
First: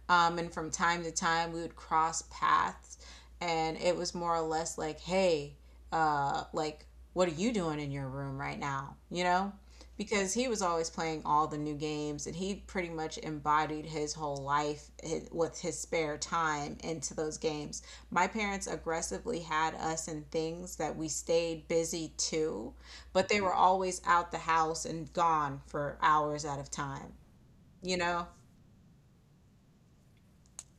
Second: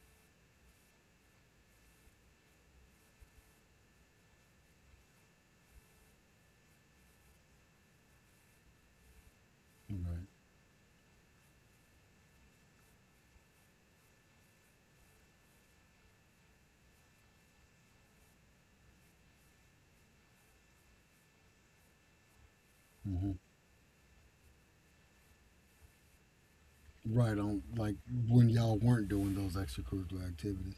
A: and from time to time, we would cross paths, and it was more or less like, hey, uh, like, what are you doing in your room right now? You know?
B: Right.
A: Because he was always playing all the new games, and he pretty much embodied his whole life with his spare time into those games. My parents aggressively had us in things that we stayed busy to, but
B: Mm-hmm.
A: they were always out the house and gone for hours at a time,
B: Right on, like
A: you know?
B: when y'all weren't doing those extracurricular activities.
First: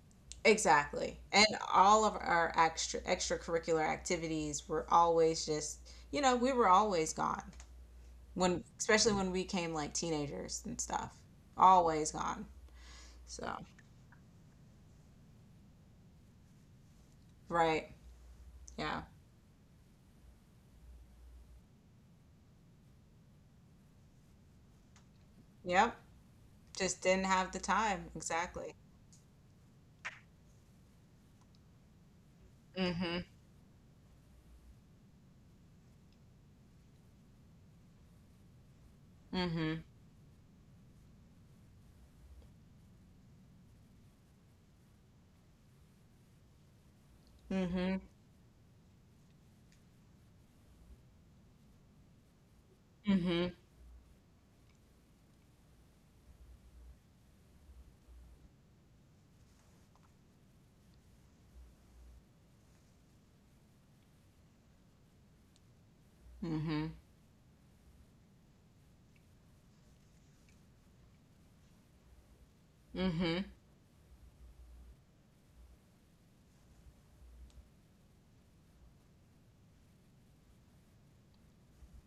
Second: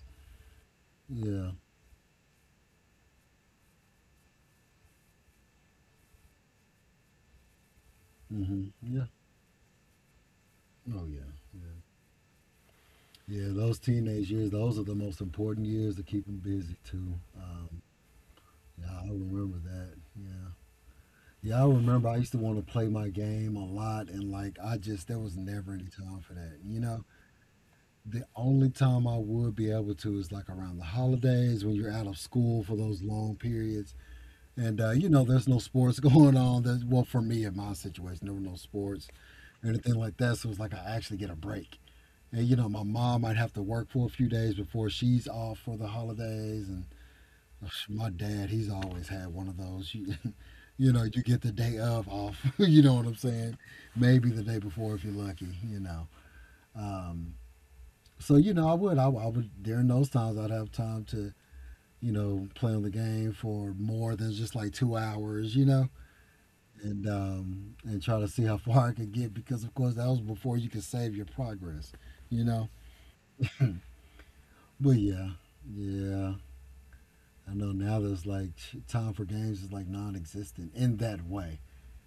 A: Exactly. And
B: Yeah.
A: all of our extracurricular activities were always just, you know, we were always gone. When
B: Hmm. Yeah.
A: especially when we came like teenagers and
B: Oh
A: stuff.
B: yeah. Yeah.
A: Always gone.
B: Yeah.
A: So,
B: Those teenage years, those are the most important years to keep them busy too. Um,
A: right.
B: yeah,
A: Yeah.
B: I remember that. Yeah. Yeah, I remember I used to want to play my game a lot, and like I just there was never any
A: Yep.
B: time for that. You
A: Just
B: know,
A: didn't have the time.
B: the only
A: Exactly.
B: time I would be able to is like around the holidays when you're out of school for those
A: Mhm.
B: long periods. And you know, there's no sports going on. There's, well, for me in my situation, there were no sports or
A: Mhm.
B: anything like that. So it's like I actually get a break. And you know, my mom might have to work for a few days before she's off for the holidays. And ugh,
A: Mhm.
B: my dad, he's always had one of those. You, you know, you get the day of off. You know what I'm
A: Mhm.
B: saying? Maybe the day before if you're lucky. You know. Um, so you know, I would during those times, I'd have time to you know play on the game for more than just like two hours. You know
A: Mhm.
B: and try to see how far I could get because of course that was before you could save your progress, you know.
A: Mhm.
B: But yeah, yeah, I know now there's like time for games is like non-existent in that way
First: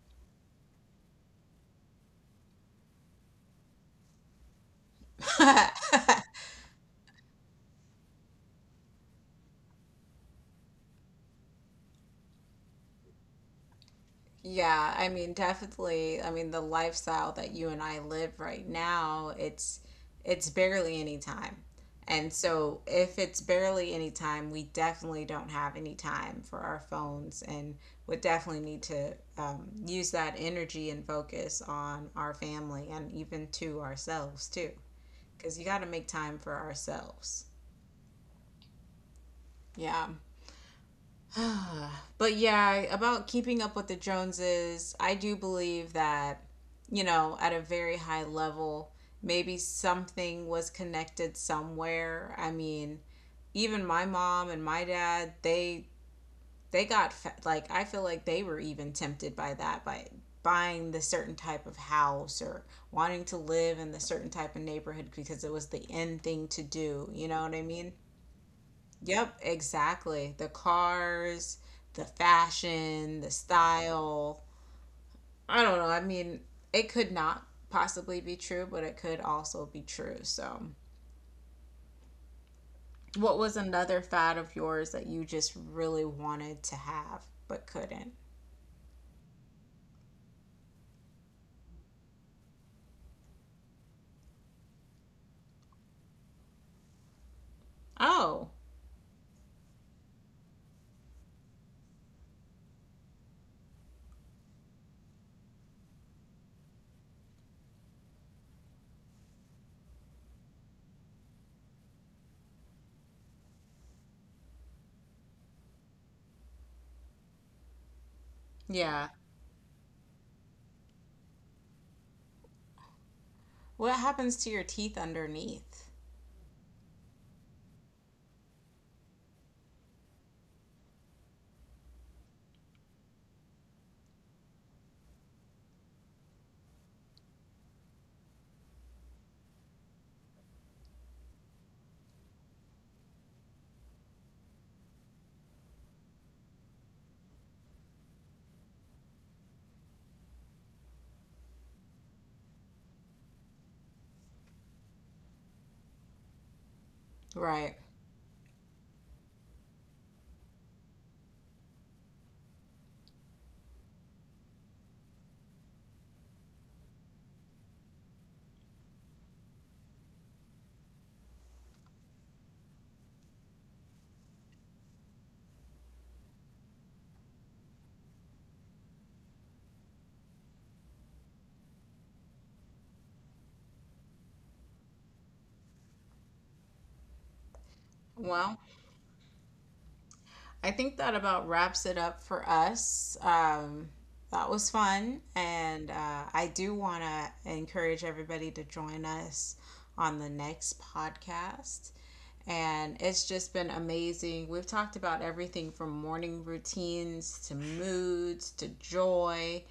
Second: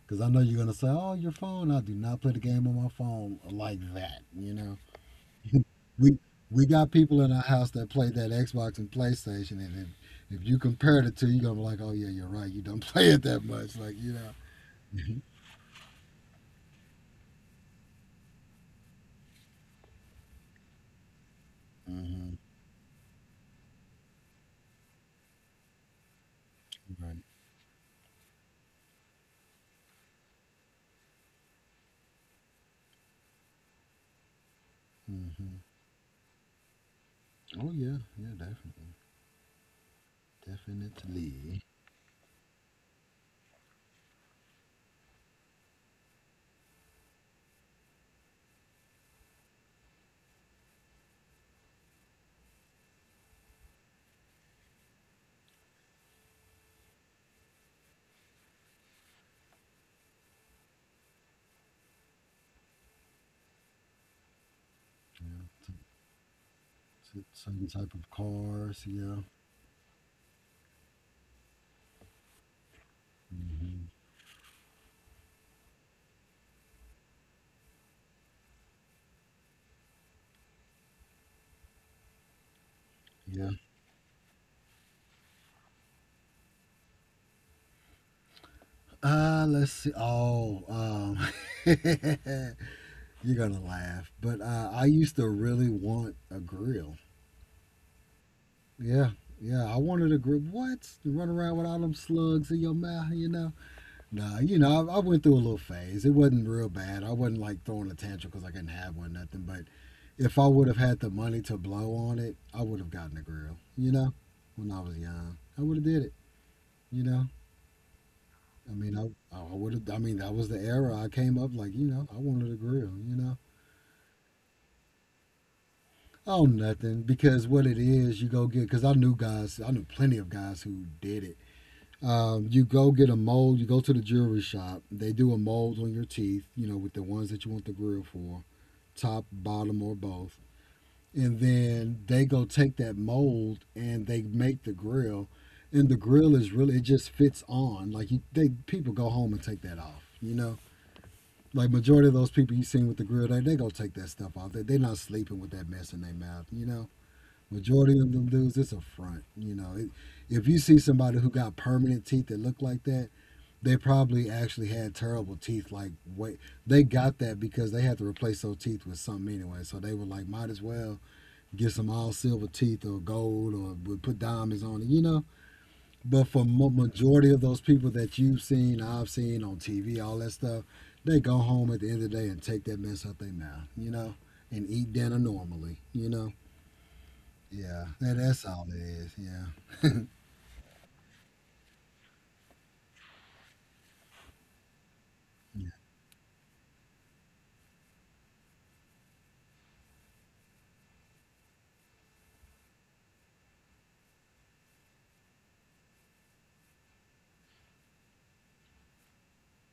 B: because I know you're gonna say, oh, your phone. I do not play the game on my phone like that, you know. we we got people in our house that play that Xbox and PlayStation, and if you compare it to you're gonna be like, oh yeah, you're right. You don't play it that much, like you know.
A: Yeah, I mean, definitely. I mean, the lifestyle that you and I live right now, it's barely any time. And
B: Hmm.
A: so if it's barely any time, we definitely don't have any time for our
B: Right.
A: phones and would definitely need to use that energy and focus on our family and even to ourselves too, because
B: Hmm.
A: you got to make time for ourselves.
B: Oh yeah, yeah, definitely.
A: Yeah.
B: Definitely.
A: But yeah, about keeping up with the Joneses, I do believe that, you know, at a very high level, maybe something was connected somewhere. I mean, even my mom and my dad, they like I feel like they were even tempted by that by buying the certain type of house or wanting to live in the certain type of neighborhood because it was
B: Yeah.
A: the end thing to do,
B: S-
A: you know what I
B: Some
A: mean?
B: type of cars. Yeah.
A: Yep, exactly. The cars, the fashion, the
B: Hmm.
A: style. I don't know. I mean, it could not possibly be true, but it could also be true. So, what
B: Yeah.
A: was another fad of yours that you just really wanted to have but couldn't?
B: Let's see. Oh, you're gonna laugh, but I used to really want a grill.
A: Oh,
B: Yeah, yeah. I wanted a grill. What? To run around with all them slugs in your mouth, you know? Nah, you know, I went through a little phase. It wasn't real bad. I wasn't like throwing a tantrum because I couldn't have one, nothing. But if I would have had the money to blow on it, I would have gotten a grill. You know, when I was young, I would have did it. You know, I mean,
A: yeah.
B: I would have. I mean, that was the era I came up. Like, you know, I wanted a grill. You know,
A: What happens to your teeth underneath?
B: oh nothing because what it is, you go get. Because I knew guys, I knew plenty of guys who did it. You go get a mold. You go to the jewelry shop. They do a mold on your teeth. You know, with the ones that you want the grill for top, bottom, or both. And then they go take that mold and they make the grill. And the grill is really it just fits on. Like you, they people go home and take that off. You know, like majority of those people you seen with the grill, they go take that stuff off. They not sleeping with that mess in their mouth. You know,
A: Right.
B: majority of them dudes, it's a front. You know, it, if you see somebody who got permanent teeth that look like that, they probably actually had terrible teeth. Like, wait, they got that because they had to replace those teeth with something anyway. So they were like, might as well get some all silver teeth or gold or would put diamonds on it, you know. But for majority of those people that you've seen, I've seen on TV, all that stuff, they go home at the end of the day and take that mess out their mouth, you know, and eat dinner normally, you know. Yeah, that's
A: Well,
B: all it is. Yeah.
A: I think that about wraps it up for us. That was fun.
B: Yeah.
A: And I do want to encourage everybody to join us on the next podcast. And it's just been amazing. We've talked about everything from morning routines to moods to joy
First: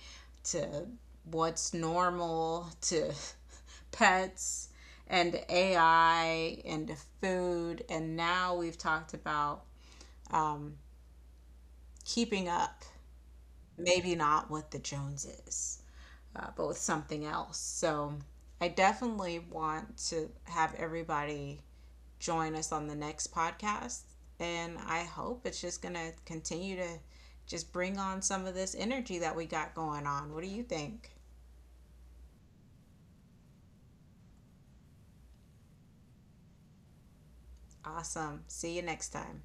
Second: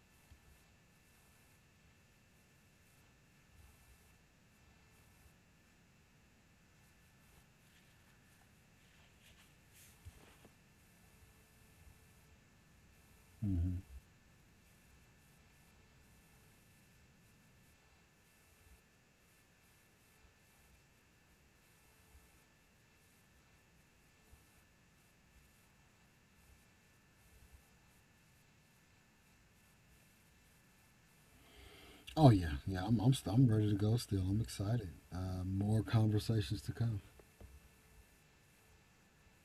A: to what's normal to pets and AI and to food. And now we've talked about keeping up,
B: Hmm.
A: maybe not with the Joneses, but with something else. So I definitely want to have everybody join us on the next podcast. And I hope it's just going to continue to just bring on some of this energy that we got going on. What do you think?
B: Oh yeah, yeah. I'm ready to go. Still, I'm excited. More conversations to come.
A: Awesome. See you next time.